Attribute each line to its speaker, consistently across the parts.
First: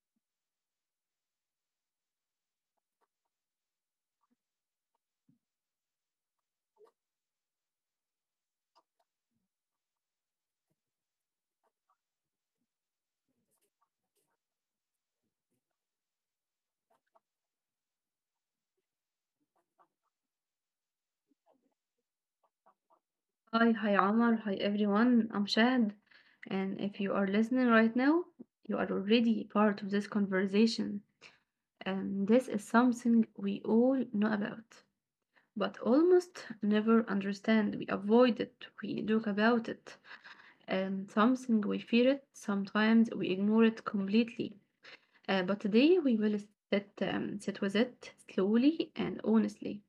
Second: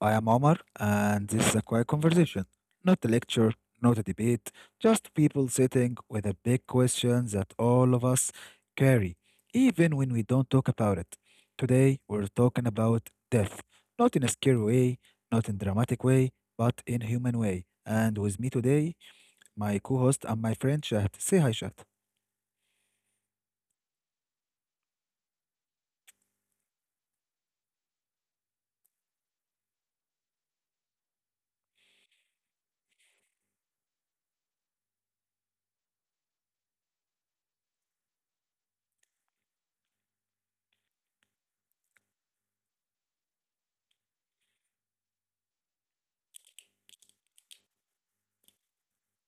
Speaker 1: I am Omar, and this is a quiet conversation, not a lecture, not a debate, just people sitting with a big question that all of us carry, even when we don't talk about it. Today, we're talking about death, not in a scary way, not in dramatic way, but in human way. And with me today, my co-host and my friend Shahd. Say hi, Shahd.
Speaker 2: Hi, hi Omar, hi everyone. I'm Shad, and if you are listening right now, you are already part of this conversation, and this is something we all know about, but almost never understand. We avoid it, we joke about it, and something we fear it, sometimes we ignore it completely. But today we will sit, sit with it slowly and honestly.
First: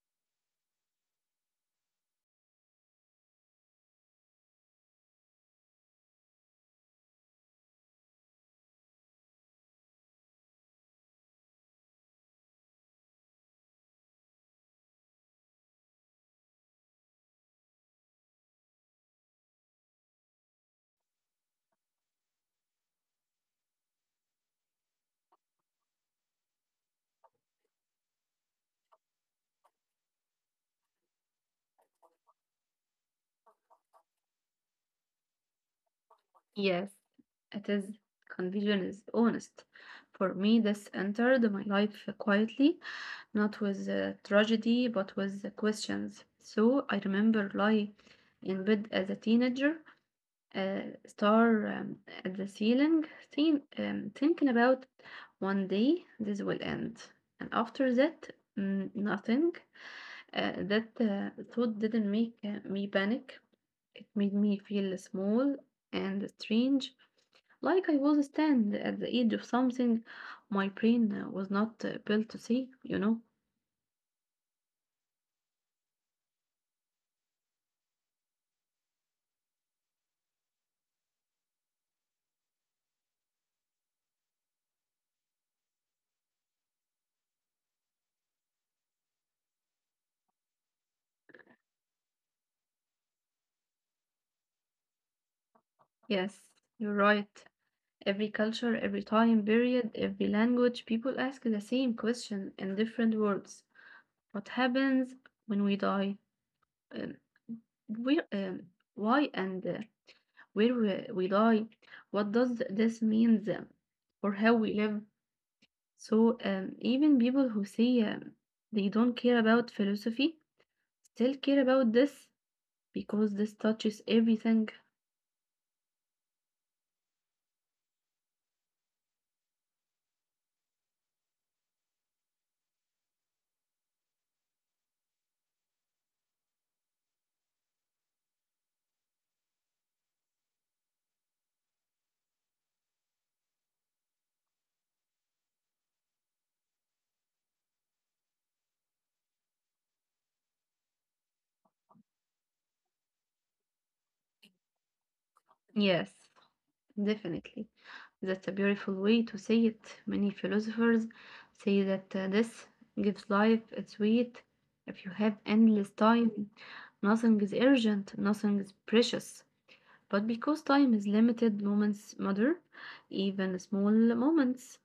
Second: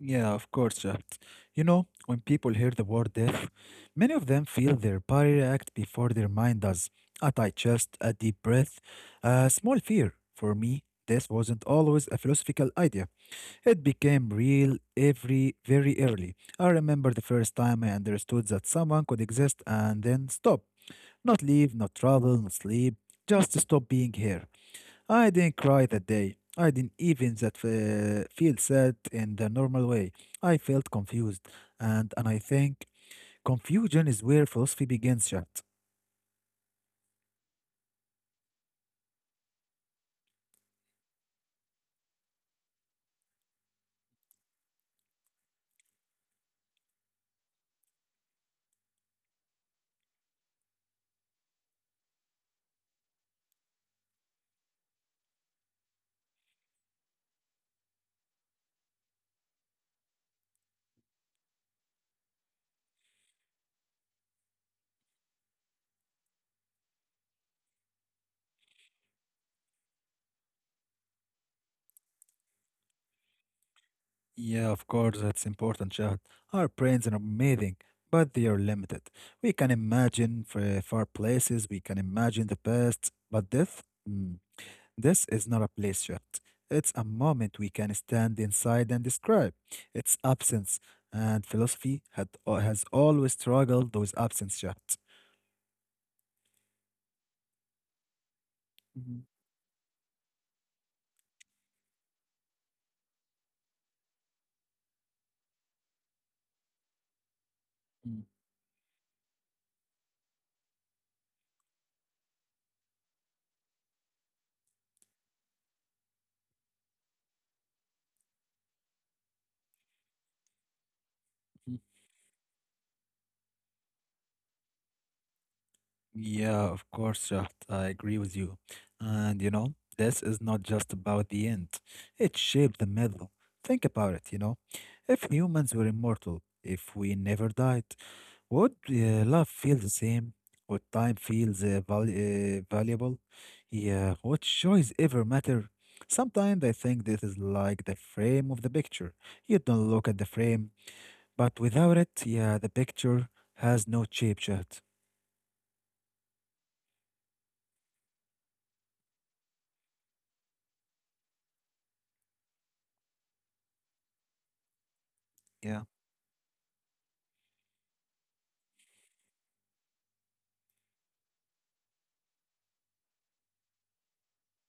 Speaker 1: Yeah, of course, Shaft. You know, when people hear the word death, many of them feel their body react before their mind does. A tight chest, a deep breath, a small fear. For me, death wasn't always a philosophical idea. It became real every very early. I remember the first time I understood that someone could exist and then stop. Not leave, not travel, not sleep, just stop being here. I didn't cry that day. I didn't even that feel sad in the normal way. I felt confused, and I think confusion is where philosophy begins, Chat.
Speaker 2: Yes, it is conviction is honest. For me, this entered my life quietly, not with tragedy, but with questions. So I remember lying in bed as a teenager, uh, star at the ceiling, thinking about one day this will end. And after that, nothing. That thought didn't make me panic. It made me feel small and strange like I was stand at the edge of something my brain was not built to see, you know?
Speaker 1: Yeah, of course, that's important, Chat. Our brains are amazing, but they are limited. We can imagine far places. We can imagine the past, but death. Hmm. This is not a place shift. It's a moment we can stand inside and describe. It's absence, and philosophy has always struggled with absence shifts.
Speaker 2: Yes, you're right. Every culture, every
Speaker 1: Mhm,
Speaker 2: time period, every language, people ask the same question in different words. What happens when we die? Um, where,
Speaker 1: mhm,
Speaker 2: why and where we die? What does this mean for how we live? So even people who say they don't care about philosophy still care about
Speaker 1: mhm.
Speaker 2: this because this touches everything.
Speaker 1: Yeah, of course, Shaft. I agree with you. And you know, this is not just about the end, it shaped the middle. Think about it, you know. If humans were immortal, if we never died, would love feel the same? Would time feel valuable? Yeah, would choice ever matter? Sometimes I think this is like the frame of the picture. You don't look at the frame, but without it, yeah, the picture has no shape, chat.
Speaker 2: Yes, definitely. That's a beautiful way to say it. Many philosophers say that this gives life its weight. If you have endless
Speaker 1: Yeah.
Speaker 2: time, nothing is urgent, nothing is precious. But because time is limited, moments matter, even small moments.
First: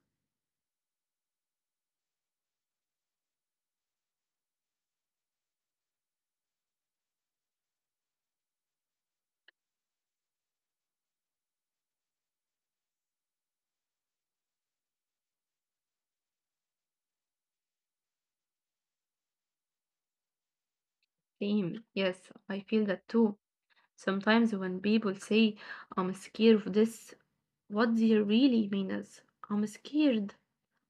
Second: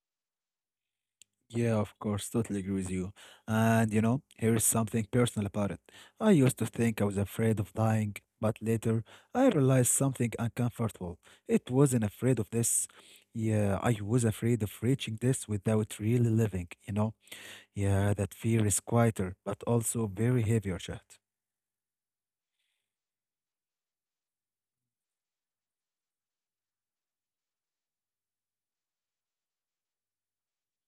Speaker 1: Yeah, of course, totally agree with you. And you know, here is something personal about it. I used to think I was afraid of dying, but later I realized something uncomfortable. It wasn't afraid of this. Yeah, I was afraid of reaching this without really living? Yeah, that fear is quieter, but also very heavy, Arshad.
Speaker 2: Same. Yes, I feel that too. Sometimes when people say, I'm scared of this, what they really mean is, I'm scared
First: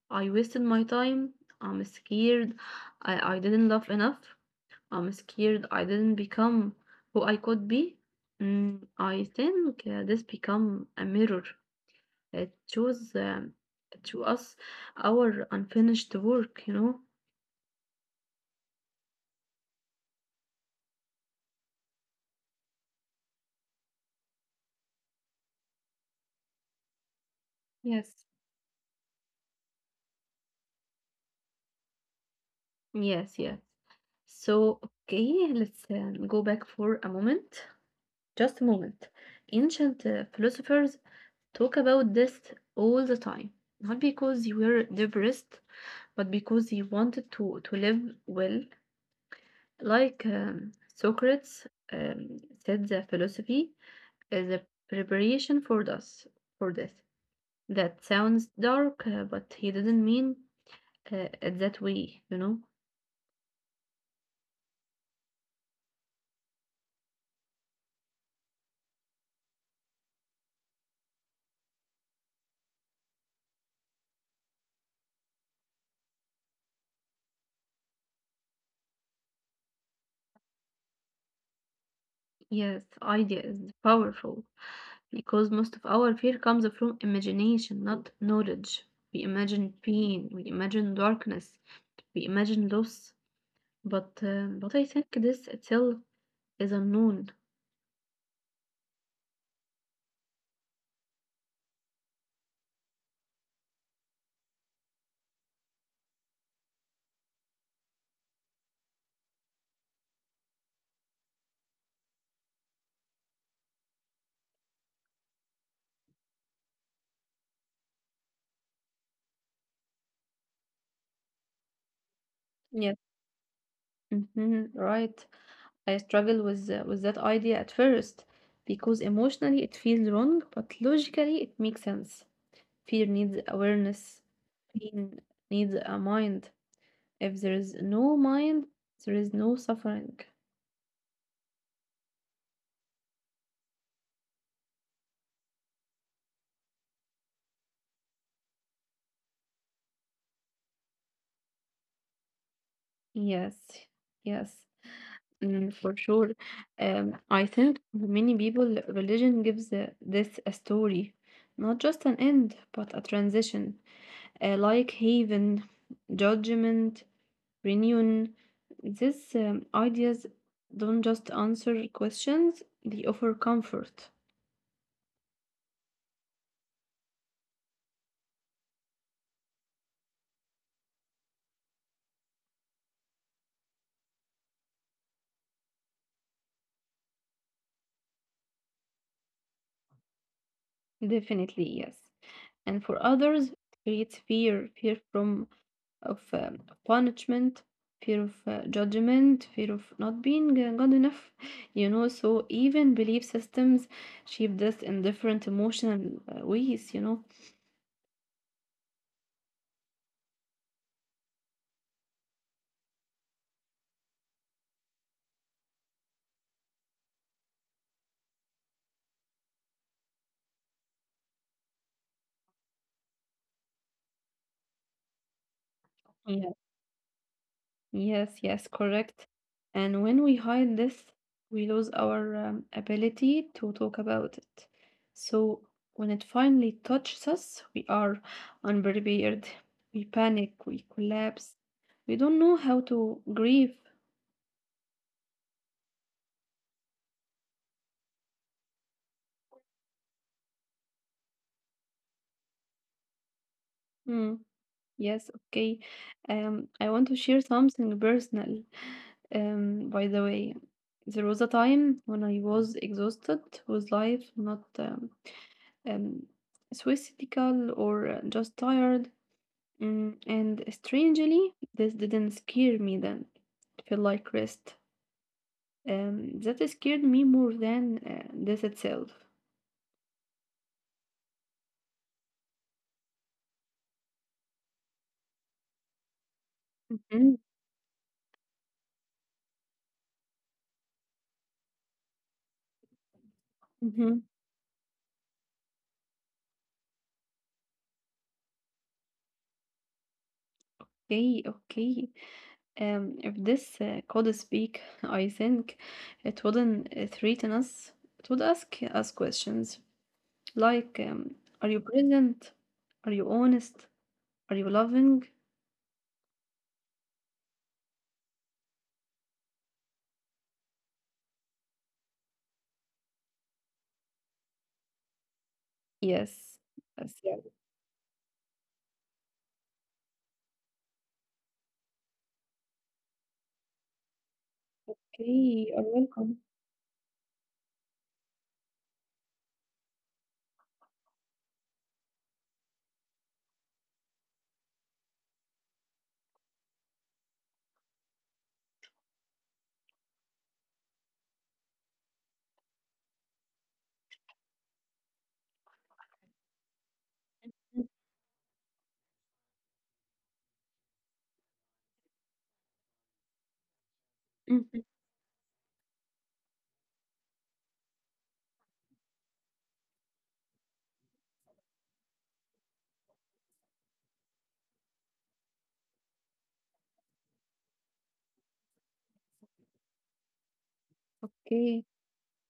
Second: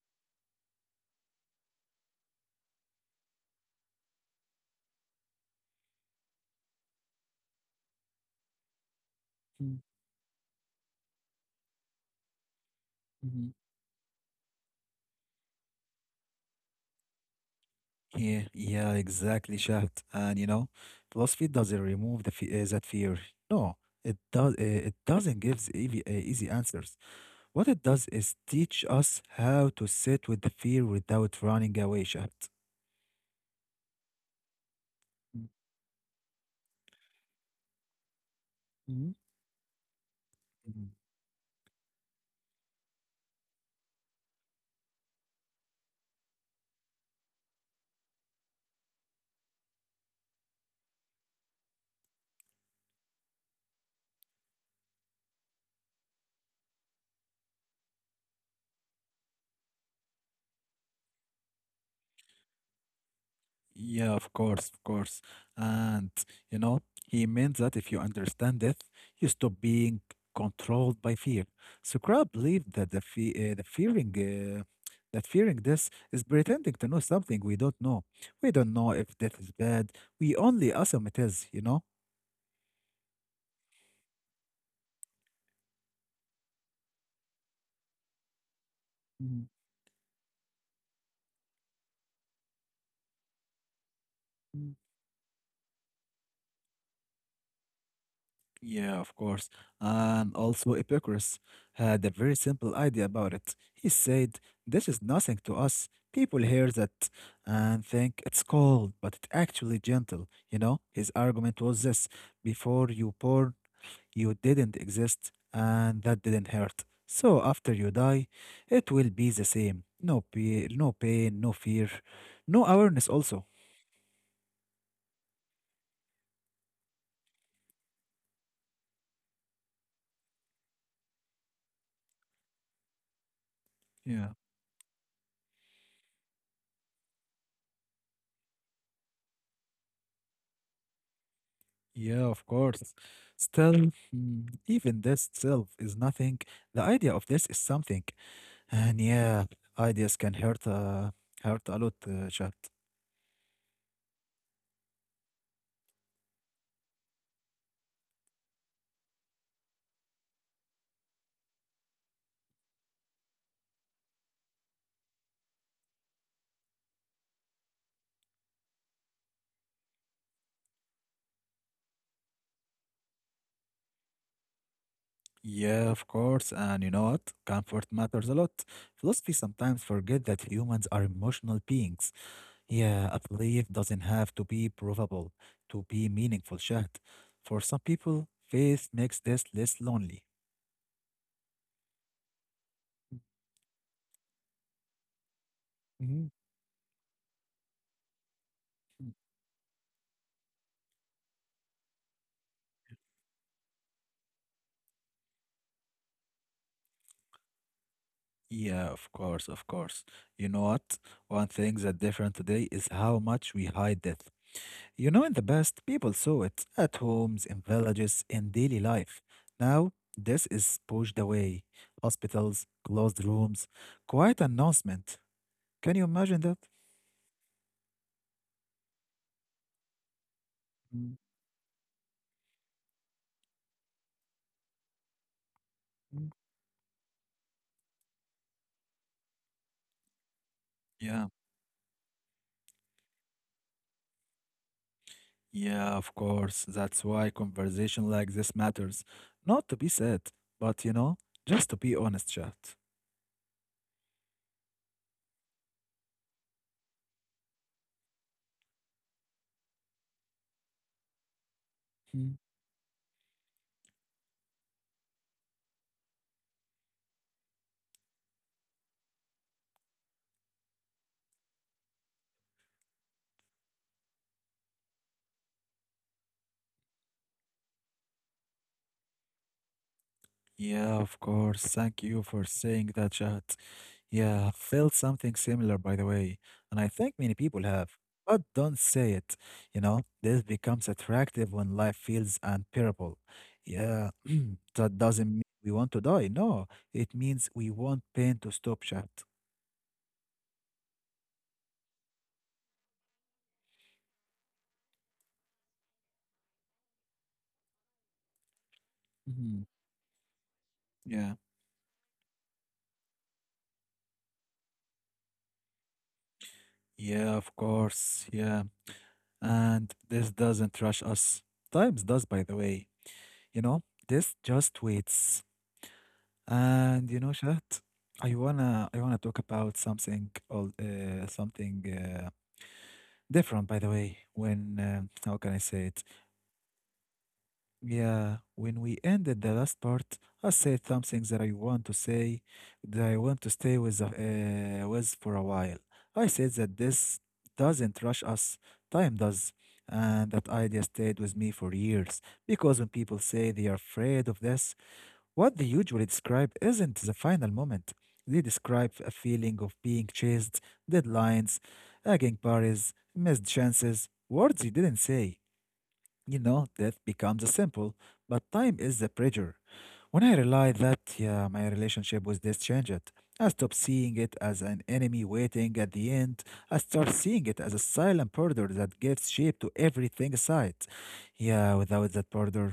Speaker 2: I wasted my time. I'm scared. I didn't love enough. I'm scared I didn't become who I could be. I think this become a mirror. It shows
Speaker 1: Mm-hmm.
Speaker 2: to us our unfinished work, you know?
Speaker 1: Yeah, yeah, exactly, Shahd. And you know, philosophy doesn't remove the that fear. No, it does. It doesn't give easy answers. What it does
Speaker 2: Yes.
Speaker 1: is teach us how to sit with the fear without running away, Shahd.
Speaker 2: Yes, yes. So, okay, let's go back for a moment. Just a moment.
Speaker 1: Mhm.
Speaker 2: Ancient
Speaker 1: Mm,
Speaker 2: philosophers talk about this all the time. Not because you were depressed, but because he wanted to live well, like Socrates said, the philosophy is a preparation for death. For death. That sounds dark, but he didn't mean it that way, you know.
Speaker 1: yeah, of course, of course. And, you know, he meant that if you understand death, you stop being controlled by fear. So Crowd believed that the fearing, that fearing this is pretending to know something we don't know. We don't know if death is bad. We only assume it is, you know?
Speaker 2: Yes, idea is powerful because most of our fear comes from imagination, not knowledge. We imagine pain, we imagine darkness, we imagine loss. But uh,
Speaker 1: Mhm.
Speaker 2: but I think this itself is unknown.
Speaker 1: Yeah, of course. And also, Epicurus had a very simple idea about it. He said, this is nothing to us. People hear that and think it's cold, but it's actually gentle. You know, his argument was this: before you born, you didn't exist, and that didn't hurt. So after you die, it will be the same. No, no pain, no fear, no awareness, also.
Speaker 2: Mhm, right. I struggle with that idea at first because emotionally it feels wrong, but logically it makes sense. Fear needs
Speaker 1: Yeah.
Speaker 2: awareness. Pain needs a mind. If there is no mind, there is no suffering.
Speaker 1: Yeah, of course. Still, even this itself is nothing. The idea of this is something. And yeah, ideas can hurt a lot, chat.
Speaker 2: Yes, yes, for sure. I think for many people religion gives this a story, not just an end, but a transition, like haven, judgment reunion. These ideas don't just answer questions, they offer comfort.
Speaker 1: Yeah, of course. And you know what? Comfort matters a lot. Philosophy sometimes forget that humans are emotional beings. Yeah, a belief doesn't have to be provable to be meaningful, chat. For some people, faith makes this less lonely.
Speaker 2: Definitely, yes. And for others, it creates fear from of
Speaker 1: Mm-hmm.
Speaker 2: punishment, fear of judgment, fear of not being good enough. You know, so even belief systems shape this in different emotional ways, you know.
Speaker 1: Yeah, of course, of course. You know what? One thing that's different today is how much we hide death. You know, in the past, people saw it at homes, in villages, in daily life. Now, this is pushed away. Hospitals, closed rooms, quiet announcement. Can you imagine that?
Speaker 2: Yes, yes, correct. And when we hide this,
Speaker 1: Mm,
Speaker 2: we lose our ability to talk about it. So when it
Speaker 1: mm.
Speaker 2: finally touches us, we are unprepared. We panic, we
Speaker 1: Yeah,
Speaker 2: collapse. We don't know how to grieve.
Speaker 1: yeah, of course. That's why conversation like this matters. Not to be said, but you know, just to be honest, chat.
Speaker 2: Mm, yes, okay. I want to share something personal. By the way, there was a time when I was exhausted with life, not um, suicidal or just tired. And strangely, this didn't scare me then. It felt like rest. That scared me more than this itself.
Speaker 1: Yeah, of course. Thank you for saying that, chat. Yeah, I felt something similar, by the way, and I think many
Speaker 2: Mhm,
Speaker 1: people have. But don't say it. You know, this becomes attractive when life feels unbearable. Yeah,
Speaker 2: mhm.
Speaker 1: that doesn't mean we want to die. No, it means we want pain to stop, chat.
Speaker 2: Okay, okay. If this could speak, I think it wouldn't threaten us. It would ask us
Speaker 1: Mhm.
Speaker 2: questions like,
Speaker 1: Yeah,
Speaker 2: are you present? Are you honest? Are you loving?
Speaker 1: yeah, of course. Yeah, and this doesn't rush us. Times does, by the way. You know, this just waits.
Speaker 2: Yes.
Speaker 1: And
Speaker 2: Yes,
Speaker 1: you know,
Speaker 2: yeah,
Speaker 1: Shahd, I wanna talk about something different, by the way. When how can I
Speaker 2: okay, you're
Speaker 1: say it?
Speaker 2: welcome.
Speaker 1: Yeah, when we ended the last part, I said something that I want to say, that I want to stay with with for a while. I said that this doesn't rush us, time does, and that idea stayed with me for years. Because when people say they are afraid of this, what they usually describe isn't the final moment.
Speaker 2: Mm,
Speaker 1: They describe a feeling of being chased, deadlines, nagging parties, missed chances, words you
Speaker 2: mhm,
Speaker 1: didn't say. You know, death becomes a simple, but time is the pressure. When I realized that, yeah, my relationship with death changed. I stopped seeing it as an enemy waiting at the end. I start seeing it as a silent border that gives shape to everything aside. Yeah,
Speaker 2: okay.
Speaker 1: without that border,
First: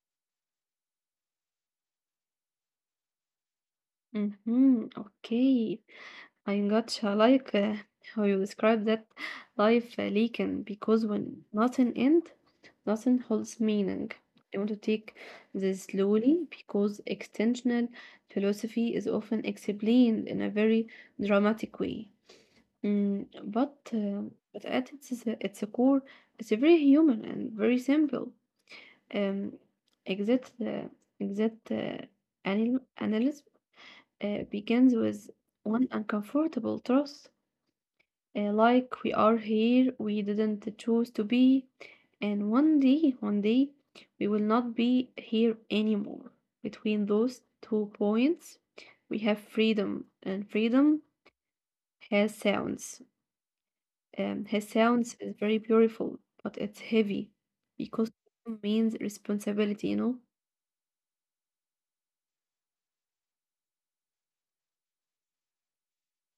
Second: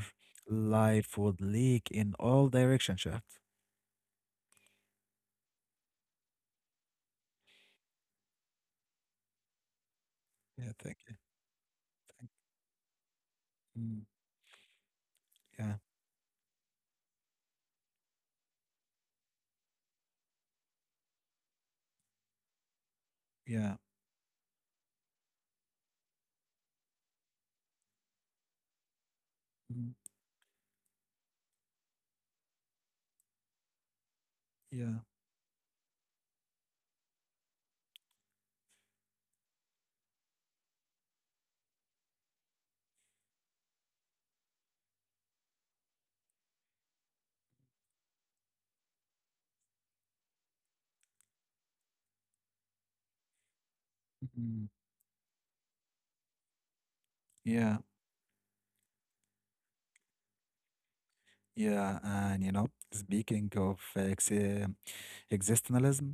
Speaker 1: life would leak in all directions, Shaft.
Speaker 2: Mhm, okay. I gotcha. Like how you describe that life leaking
Speaker 1: Yeah, thank
Speaker 2: because
Speaker 1: you.
Speaker 2: when nothing ends, nothing holds
Speaker 1: Mm,
Speaker 2: meaning. I want to take
Speaker 1: yeah,
Speaker 2: this slowly because extensional philosophy is often explained in a very dramatic way. Mm, but
Speaker 1: yeah,
Speaker 2: uh, but at its core, it's very human and very simple. Um,
Speaker 1: mm,
Speaker 2: exit the exit anal- analysis begins
Speaker 1: yeah,
Speaker 2: with one uncomfortable truth, like we are here, we didn't choose to be, and one day, we will not be here anymore. Between those two points, we have freedom, and freedom has sounds. Has
Speaker 1: mm,
Speaker 2: sounds is very beautiful, but it's heavy
Speaker 1: yeah,
Speaker 2: because freedom means responsibility, you know?
Speaker 1: yeah. And you know, speaking of existentialism,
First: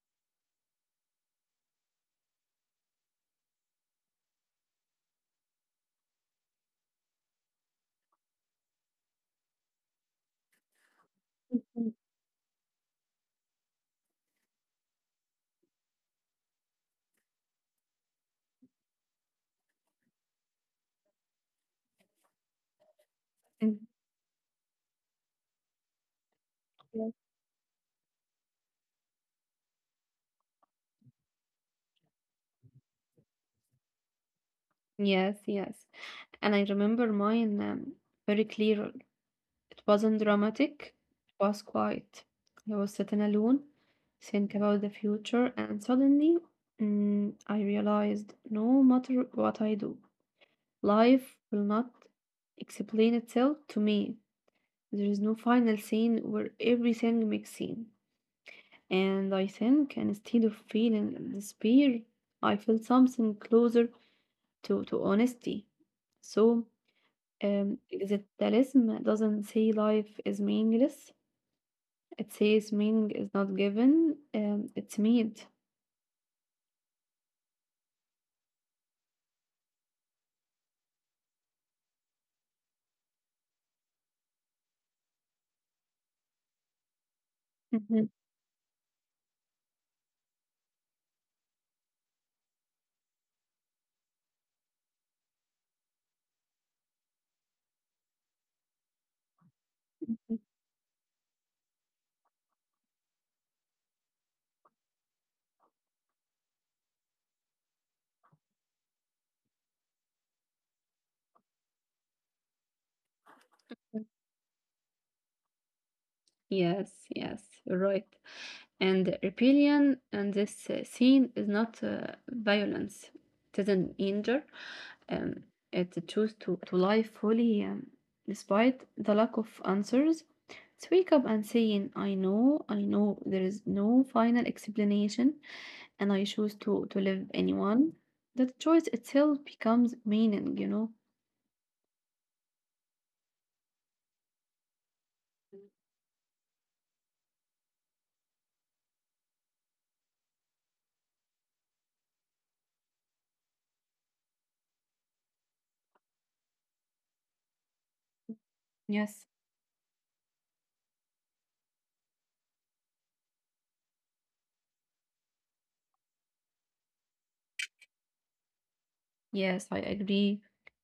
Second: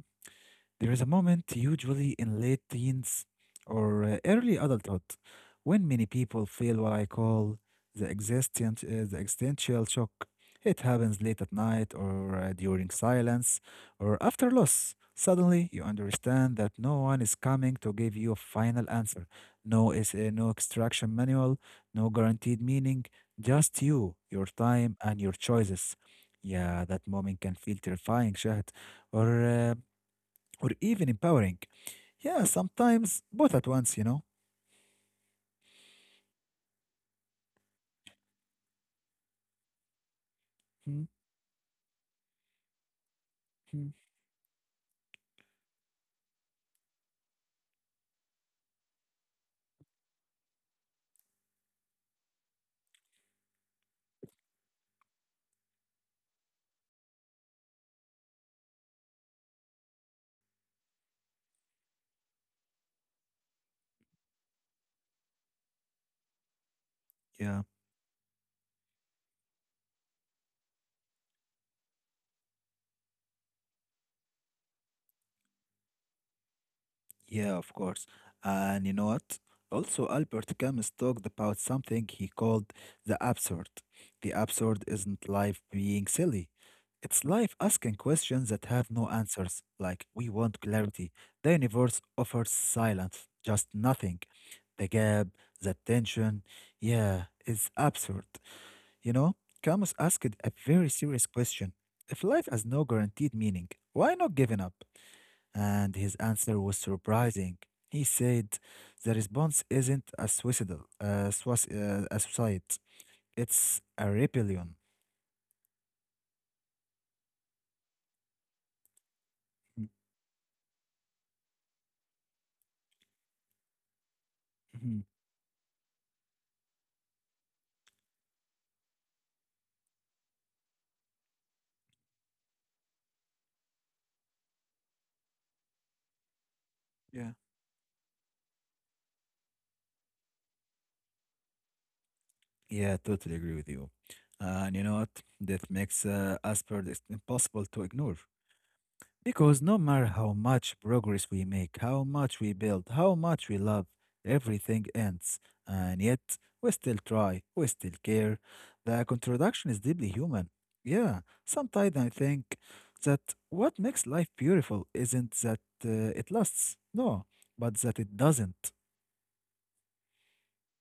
Speaker 1: there is a moment, usually in late teens or early adulthood, when many people feel what I call the the existential shock. It happens late at
Speaker 2: Mhm.
Speaker 1: night or during silence or after loss. Suddenly, you understand that no one is coming to give you a final answer. No extraction manual, no guaranteed meaning.
Speaker 2: Mm.
Speaker 1: Just you, your time, and your choices. Yeah, that moment can feel terrifying, Shahad. Or uh, or even empowering. Yeah, sometimes both at once, you know.
Speaker 2: Yes, yes, yes. And I remember mine very clear. It wasn't dramatic,
Speaker 1: Mhm,
Speaker 2: it was quiet. I was sitting alone,
Speaker 1: mhm.
Speaker 2: think about the future, and suddenly I realized no matter what I do, life will not explain itself to me. There is no final scene where everything makes sense. And I think instead of feeling despair, I feel something closer to honesty. So
Speaker 1: Yeah,
Speaker 2: um, existentialism doesn't say life is meaningless. It says meaning is not given, it's made.
Speaker 1: yeah, of course. And you know what? Also, Albert Camus talked about something he called the absurd. The absurd isn't life being silly. It's life
Speaker 2: Mhm.
Speaker 1: asking questions that have no answers, like we want clarity. The universe offers silence, just nothing. The gap, the tension, yeah, it's absurd. You know, Camus asked a very serious question. If life has no guaranteed meaning, why not giving up? And his answer was surprising. He said, the response isn't a suicide, it's a rebellion.
Speaker 2: Yes, yes, right. And
Speaker 1: Mm,
Speaker 2: rebellion and this scene is not violence. It isn't injure.
Speaker 1: mhm.
Speaker 2: Um, it choose to live fully despite the lack of answers. It's wake up and saying, I know, there is no final explanation, and I choose to
Speaker 1: Yeah.
Speaker 2: live anyone. That choice itself becomes meaning, you know?
Speaker 1: Yeah, totally agree with you. And you know what? That makes Asperger's impossible to ignore. Because no matter how much progress we make, how much we build, how much we love, everything ends. And yet, we still try, we still care. The
Speaker 2: Yes,
Speaker 1: contradiction is deeply human. Yeah, sometimes I think that what makes life beautiful isn't that it lasts, no, but that it doesn't.
Speaker 2: yes, I agree.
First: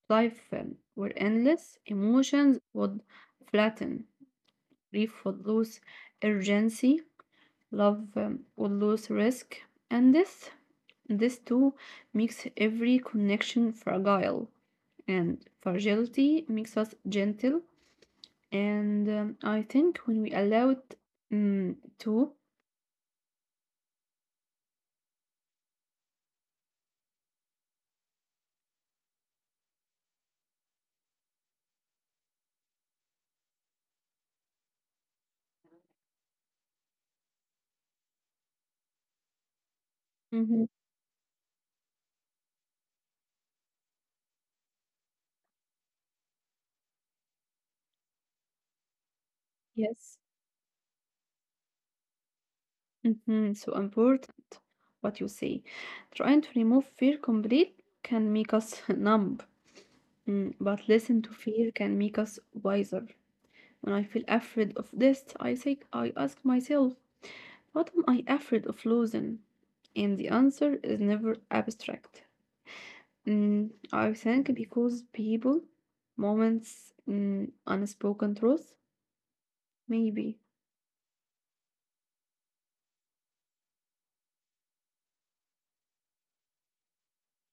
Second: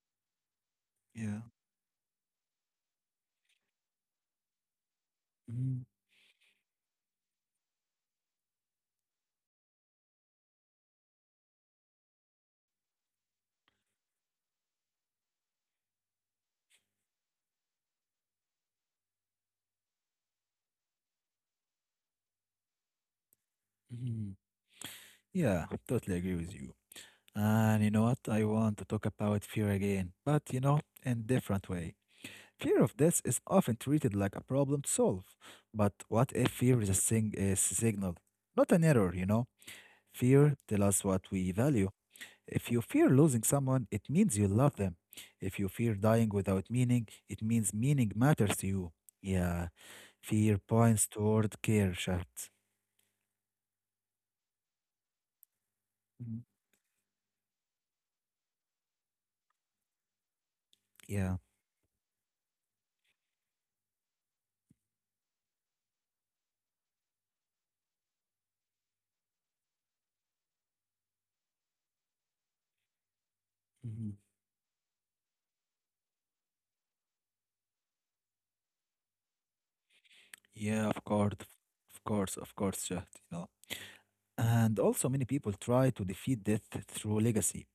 Speaker 2: Life were
Speaker 1: Yeah.
Speaker 2: endless. Emotions would flatten. Grief would
Speaker 1: Mhm,
Speaker 2: lose urgency. Love would lose risk. And this too, makes every connection fragile. And fragility makes us gentle. And I think when we allow it mm, to,
Speaker 1: mhm. Yeah, totally agree with you. And you know what? I want to talk about fear again, but you know, in different way. Fear of death is often treated like a problem to solve. But what if fear is a is a signal, not an error, you know? Fear
Speaker 2: Mhm.
Speaker 1: tells us what we value. If you fear losing someone, it means you love them. If you fear dying without meaning, it means meaning matters to you. Yeah.
Speaker 2: Yes.
Speaker 1: Fear points toward care, Shad.
Speaker 2: Mhm, so important what you say.
Speaker 1: Mhm.
Speaker 2: Trying to remove fear complete can make us numb, but listen
Speaker 1: Yeah.
Speaker 2: to fear can make us wiser. When I feel afraid of this, I say I ask myself, what am I afraid of losing? And the answer is never abstract.
Speaker 1: Mhm.
Speaker 2: I think because people, moments, unspoken truth, maybe.
Speaker 1: Yeah, of course, of course, of course, Shahd, you know. And also, many people try to defeat death through legacy.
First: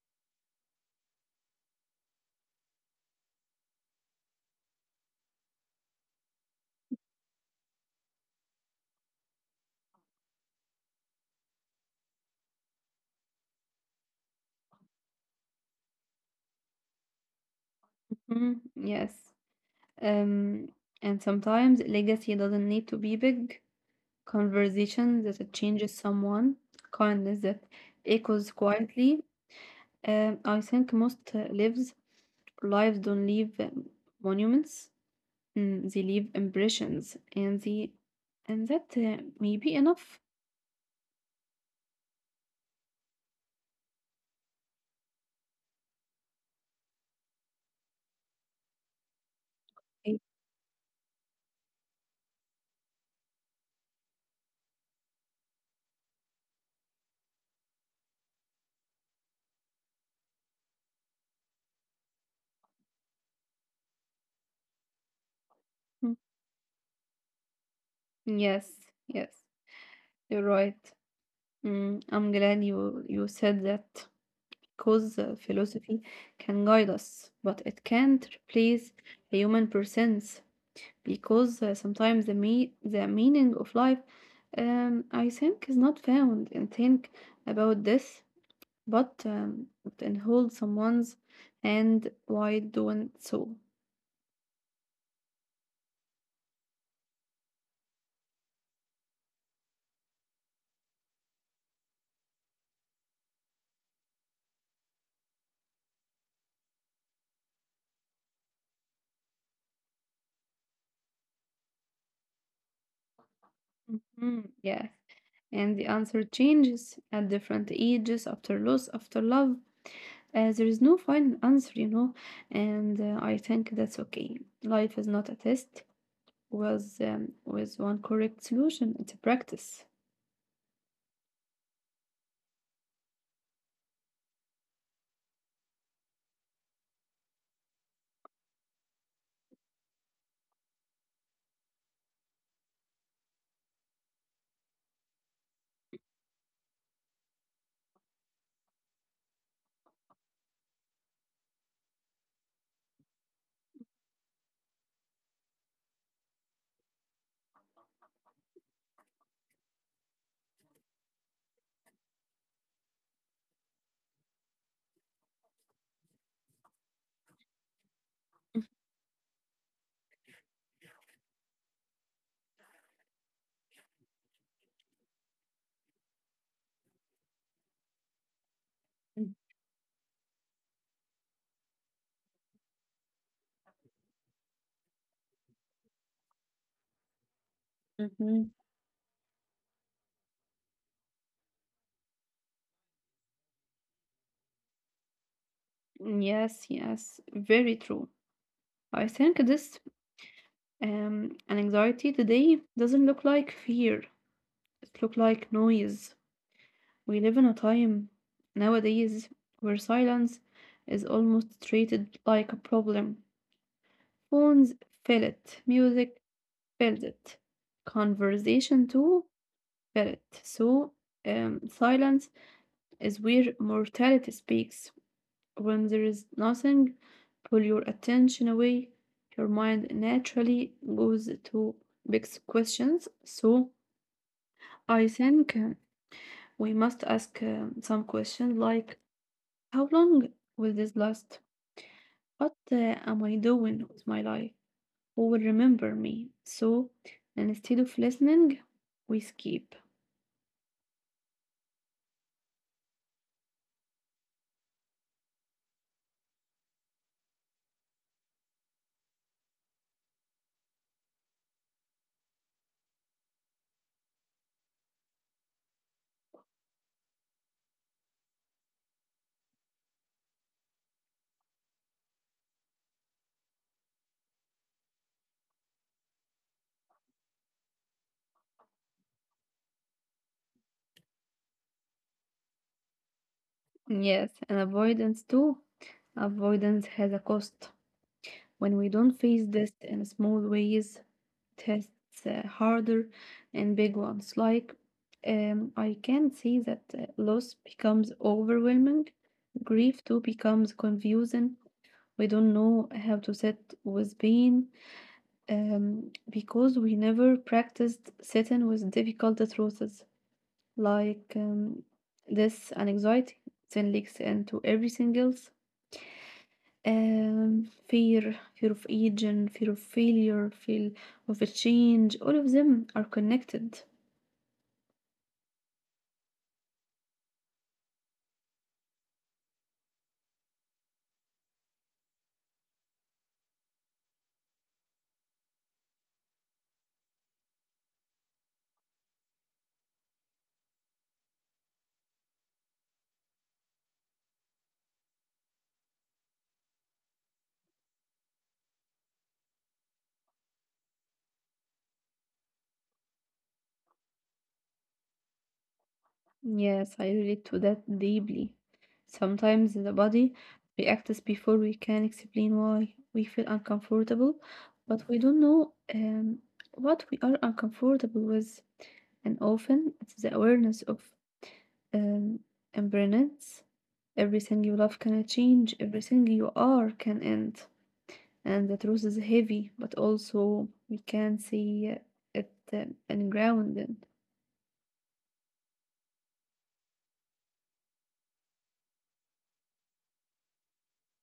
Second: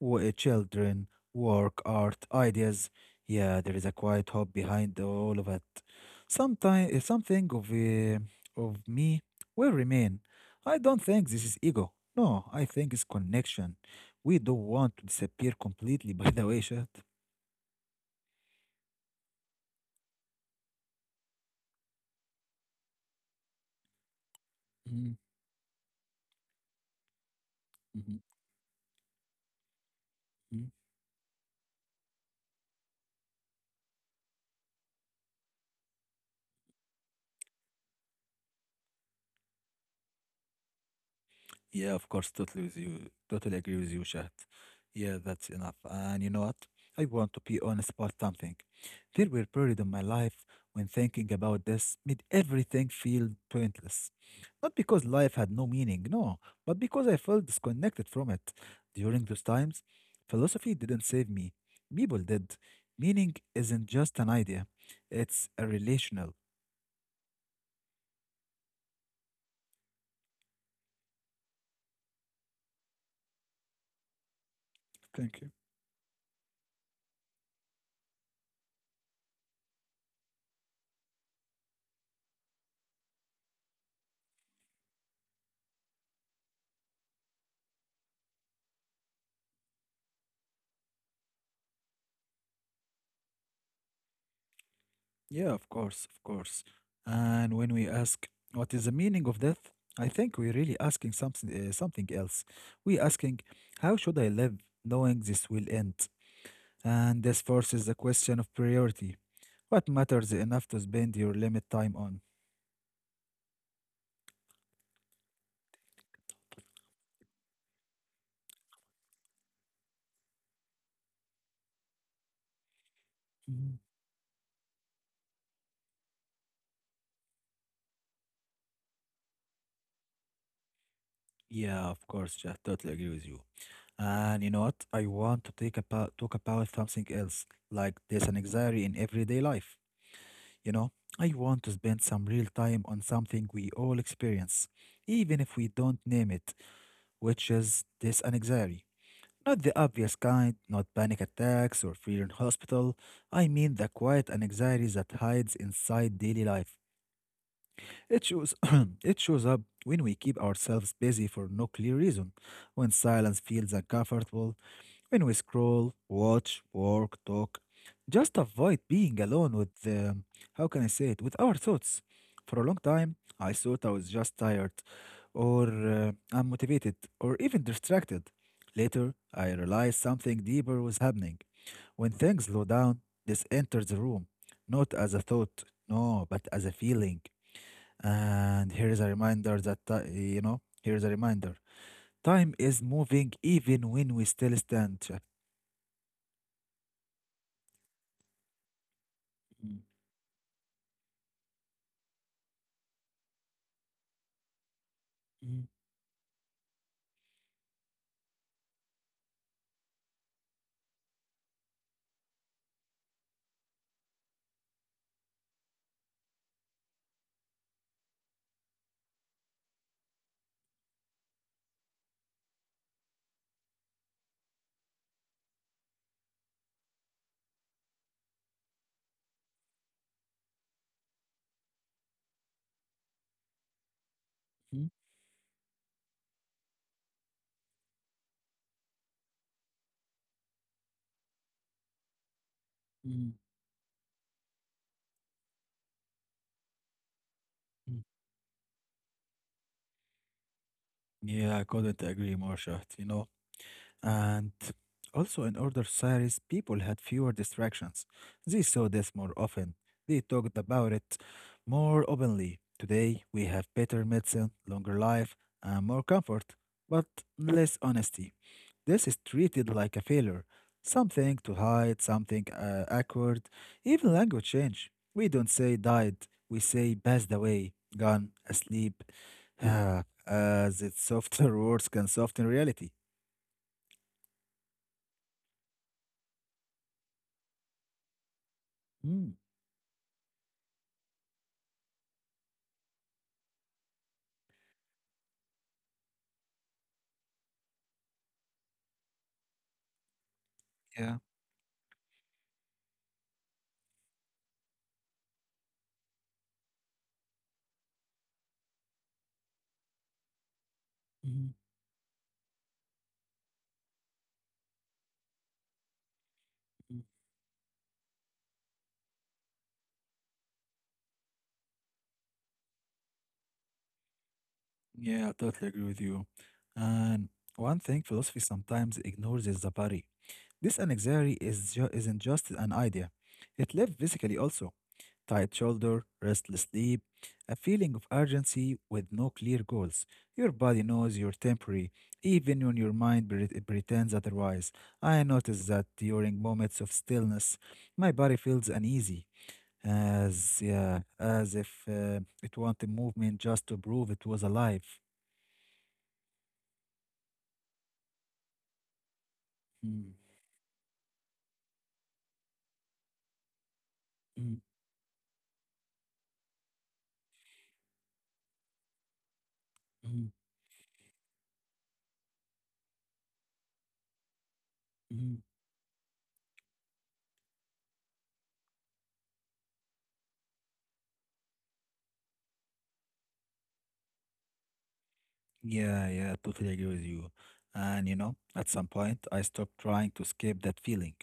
Speaker 1: Children, work, art, ideas. Yeah, there is a quiet hope behind all of it. Sometimes something of me will remain. I don't think this is ego. No, I think it's connection. We don't want to disappear completely. By the way, Shad.
Speaker 2: Mm, yes. Um, and sometimes legacy doesn't need to be big. Conversation
Speaker 1: Mhm,
Speaker 2: that it changes someone, kindness that
Speaker 1: mhm,
Speaker 2: echoes quietly. Um, I
Speaker 1: mhm.
Speaker 2: think most uh, lives lives don't leave monuments. They leave impressions, and the and that may be enough.
Speaker 1: Yeah, of course, totally with you. Totally agree with you, Shahd. Yeah, that's enough. And you know what? I want to be honest about something. There were periods in my
Speaker 2: Right.
Speaker 1: life when thinking about this made everything feel pointless. Not because life had no meaning, no, but because I felt disconnected from it. During those times, philosophy didn't save me. People did. Meaning isn't just an idea, it's a
Speaker 2: Mm,
Speaker 1: relational.
Speaker 2: yes, yes, you're right. I'm glad you said that because
Speaker 1: Thank you.
Speaker 2: philosophy can guide us, but it can't replace a human presence. Because sometimes the meaning of life I think is not found in think about this, but in hold someone's and why doing so?
Speaker 1: Yeah, of course, of course. And when we ask what is the meaning of death, I think we're really asking something else. We're asking how should I live knowing this will end? And this forces the question of priority. What matters enough to spend your limit time on?
Speaker 2: Hmm, yeah, and the answer changes at different ages after loss, after love. There is no final answer, you know, and I think
Speaker 1: Mhm.
Speaker 2: that's okay. Life is not a test with one correct solution. It's a practice.
Speaker 1: Yeah, of course, I totally agree with you. And you know what? I want to take about talk about something else, like there's an anxiety in everyday life. You know, I want to spend some real time on something we all experience, even if we don't name it, which is this anxiety. Not the obvious kind, not panic attacks or fear in hospital. I mean the quiet anxiety that hides inside daily life. It shows, it shows up when we keep ourselves busy for no clear reason, when silence feels uncomfortable, when we scroll, watch, work, talk, just avoid being alone with the, how can I say it, with our thoughts. For a long time, I thought I was just tired, or unmotivated, or even distracted. Later, I realized something deeper was happening. When things slow down, this enters the room, not as a thought, no, but as a feeling.
Speaker 2: Mhm.
Speaker 1: And here is a reminder that here is a reminder. Time is moving even when we still stand.
Speaker 2: Yes, yes, very true. I think this an anxiety today doesn't look like fear. It look like
Speaker 1: Mhm,
Speaker 2: noise. We live in a time nowadays where silence is almost treated like a problem. Phones fill it, music fills it, conversation too fill it. So silence is where mortality speaks. When there is nothing, pull your attention away. Your mind naturally goes to big questions. So I think we must ask some questions like how long will this last? What am
Speaker 1: mm.
Speaker 2: I doing with my life? Who will remember me? So instead of listening, we skip.
Speaker 1: Yeah, I couldn't agree more, Shaht. And also, in older societies, people had fewer distractions. They saw this more often. They talked about it more openly. Today, we have better medicine, longer life, and more comfort, but less honesty. This is treated like a failure, something to hide, something awkward, even language change. We don't say died, we say passed away, gone, asleep, as its softer words can soften reality.
Speaker 2: Yes, and avoidance too. Avoidance has a cost. When we don't face
Speaker 1: Hmm.
Speaker 2: this in small ways, tests harder and big ones. Like, I can see that loss becomes overwhelming, grief too becomes
Speaker 1: Yeah.
Speaker 2: confusing. We don't know how to sit with pain because we never practiced sitting with difficult truths. Like,
Speaker 1: Mhm,
Speaker 2: this anxiety then leaks into everything else
Speaker 1: mhm.
Speaker 2: fear, fear of aging, fear of failure, fear of a change, all of them are connected.
Speaker 1: Yeah, I totally agree with you. And one thing philosophy sometimes ignores is the body. This anxiety isn't just an idea. It lives physically also. Tight shoulder, restless sleep, a feeling of urgency with no clear goals. Your body knows you're temporary, even when your mind pretends otherwise. I notice that during moments of stillness, my body feels uneasy, as if it wanted movement just to prove it was alive.
Speaker 2: Yes, I relate to that deeply. Sometimes the
Speaker 1: Mm,
Speaker 2: body reacts before we can explain why we feel uncomfortable,
Speaker 1: mm,
Speaker 2: but we don't know what we are uncomfortable with. And often it's
Speaker 1: mm,
Speaker 2: the awareness of um, impermanence. Everything you love can
Speaker 1: mm.
Speaker 2: change, everything you are can end. And the truth is heavy, but also we can see it and grounded.
Speaker 1: Yeah, yeah, totally agree with you. And you know, at some point, I stopped trying to escape that feeling.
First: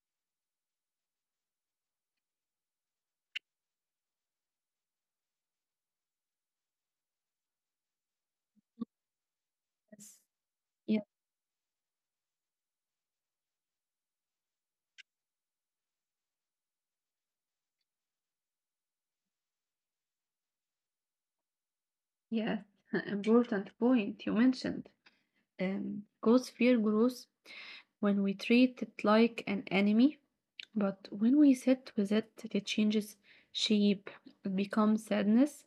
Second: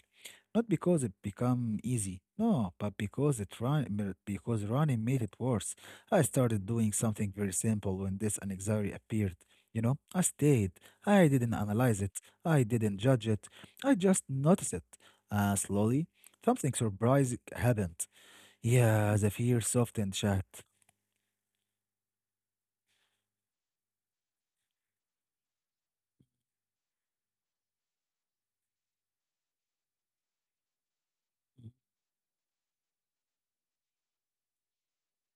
Speaker 1: Not because it become easy, no, but because running made it worse. I started doing something very simple when this anxiety appeared. You know,
Speaker 2: Yes.
Speaker 1: I stayed.
Speaker 2: Yeah,
Speaker 1: I didn't analyze it. I didn't judge it. I just noticed it. Slowly, something surprising happened. Yeah, the fear softened, chat.
Speaker 2: yeah, important point you mentioned. Because fear grows when we treat it like an enemy, but when we sit
Speaker 1: Mm.
Speaker 2: with it, it changes shape. It becomes sadness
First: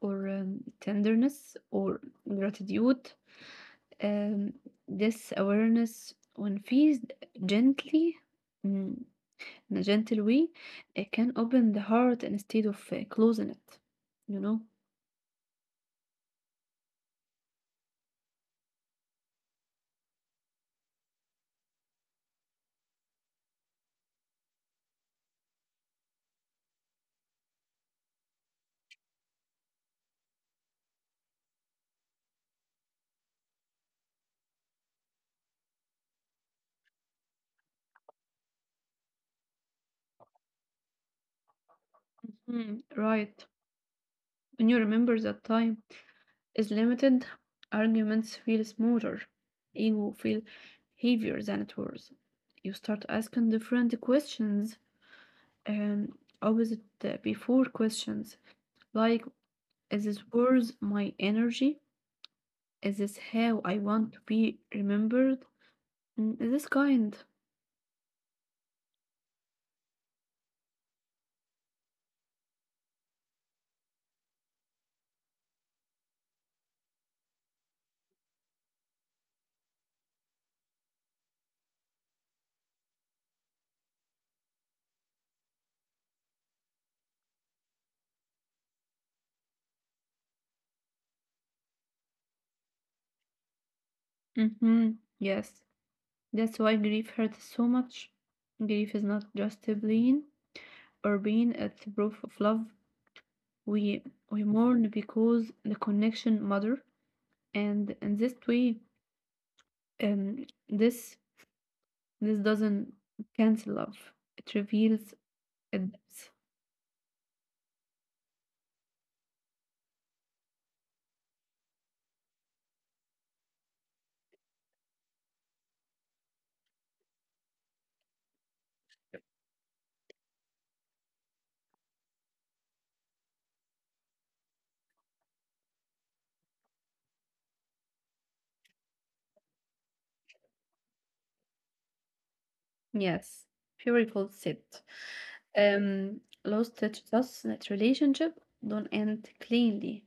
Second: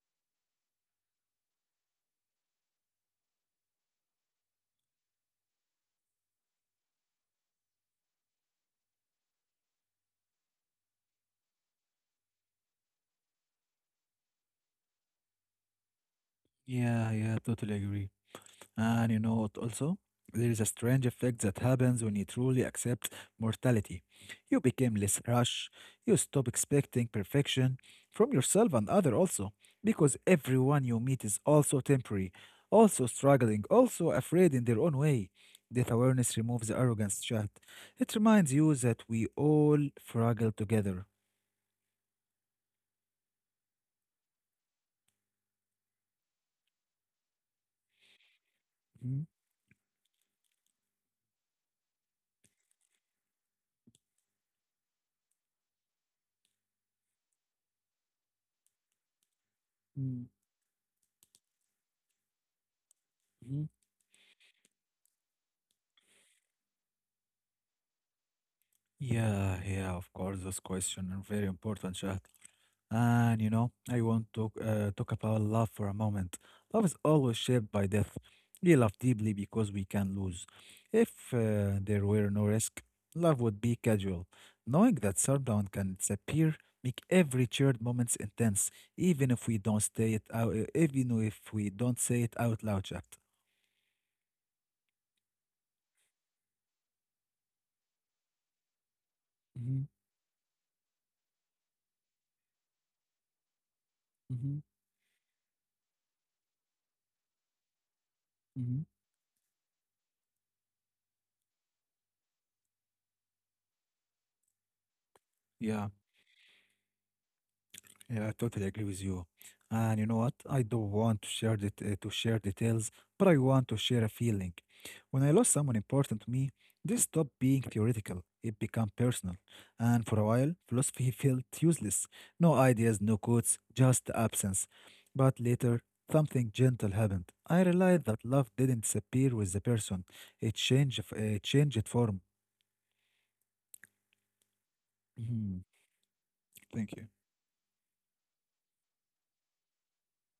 Speaker 2: or tenderness or gratitude. Um, this awareness, when feels gently, mm, in a gentle way, it can open the heart instead of closing it. You know?
Speaker 1: Yeah, yeah, totally agree. And you know what also? There is a strange effect that happens when you truly accept mortality. You become less rash. You stop expecting perfection from yourself and other also, because everyone you meet is also temporary, also struggling, also afraid in their own way. That awareness removes the arrogance chat. It reminds you that we all struggle together.
Speaker 2: Hmm, right. When you remember that time is limited, arguments feel
Speaker 1: Mhm,
Speaker 2: smoother, ego feel heavier than it was. You start asking different questions and opposite before questions like is
Speaker 1: mhm,
Speaker 2: this worth my energy? Is this how I want to be remembered? Is this kind?
Speaker 1: Yeah, yeah, of course, this question is very important, Shahd. And you know, I want to talk about love for a moment. Love is always shaped by death. We love deeply because we can lose. If there were no risk, love would be casual. Knowing that sundown can disappear make every shared moment intense, even if we don't say it out loud, Shahd.
Speaker 2: Mm-hmm. Yes. That's why grief hurts so much. Grief is not
Speaker 1: Mm-hmm,
Speaker 2: just a pain or being at the proof of love. We
Speaker 1: mm-hmm,
Speaker 2: we mourn because the connection matter, and in this
Speaker 1: mm-hmm.
Speaker 2: way, um, this this doesn't cancel love. It reveals
Speaker 1: Yeah,
Speaker 2: it.
Speaker 1: yeah, I totally agree with you. And you know what? I don't want to to share details, but I want to share a feeling. When I lost someone important to me, this stopped being theoretical. It became personal. And for a while, philosophy felt useless. No ideas, no quotes, just absence. But later, something gentle happened. I realized that love didn't disappear with the person. It changed form.
Speaker 2: Yes, beautiful said.
Speaker 1: Mhm. Thank you.
Speaker 2: Lost teaches us that relationship don't end cleanly.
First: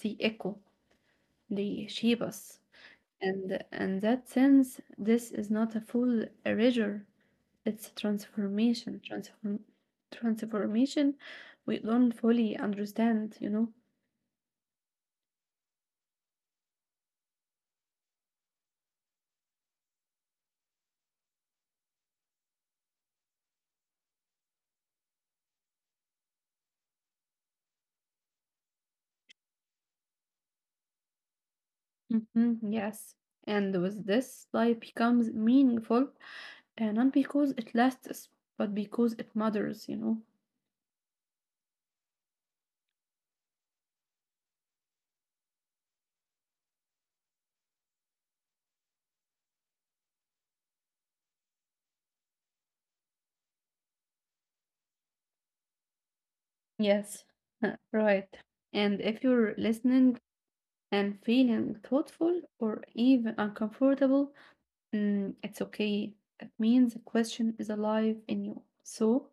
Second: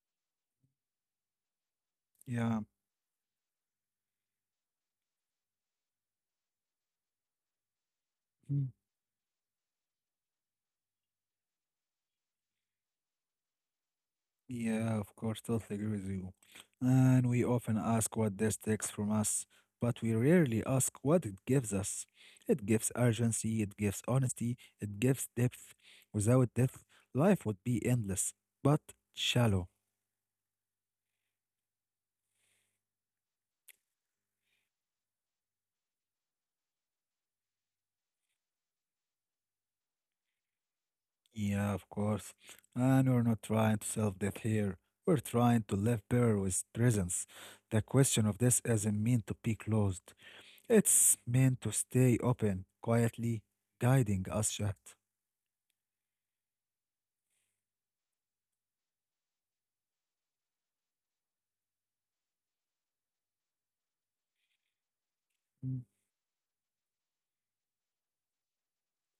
Speaker 2: They echo. They shape us.
Speaker 1: Yeah.
Speaker 2: And in that sense, this is not a full erasure, it's a transformation.
Speaker 1: Hmm.
Speaker 2: Transformation we don't fully understand, you know?
Speaker 1: Yeah, of course, totally agree with you. And we often ask what this takes from us, but we rarely ask what it gives us. It gives urgency, it gives honesty, it gives depth. Without depth, life would be endless, but shallow.
Speaker 2: Yes. And with this, life becomes meaningful, and not because it lasts, but because it matters, you know?
Speaker 1: Yeah, of course. And we're not trying to self death here. We're trying to live better with presence. The question of this isn't meant to be closed. It's meant to stay open, quietly guiding us, Shad.
Speaker 2: Yes, right. And if you're listening and feeling thoughtful or even uncomfortable, it's okay. That means the question is alive in you. So,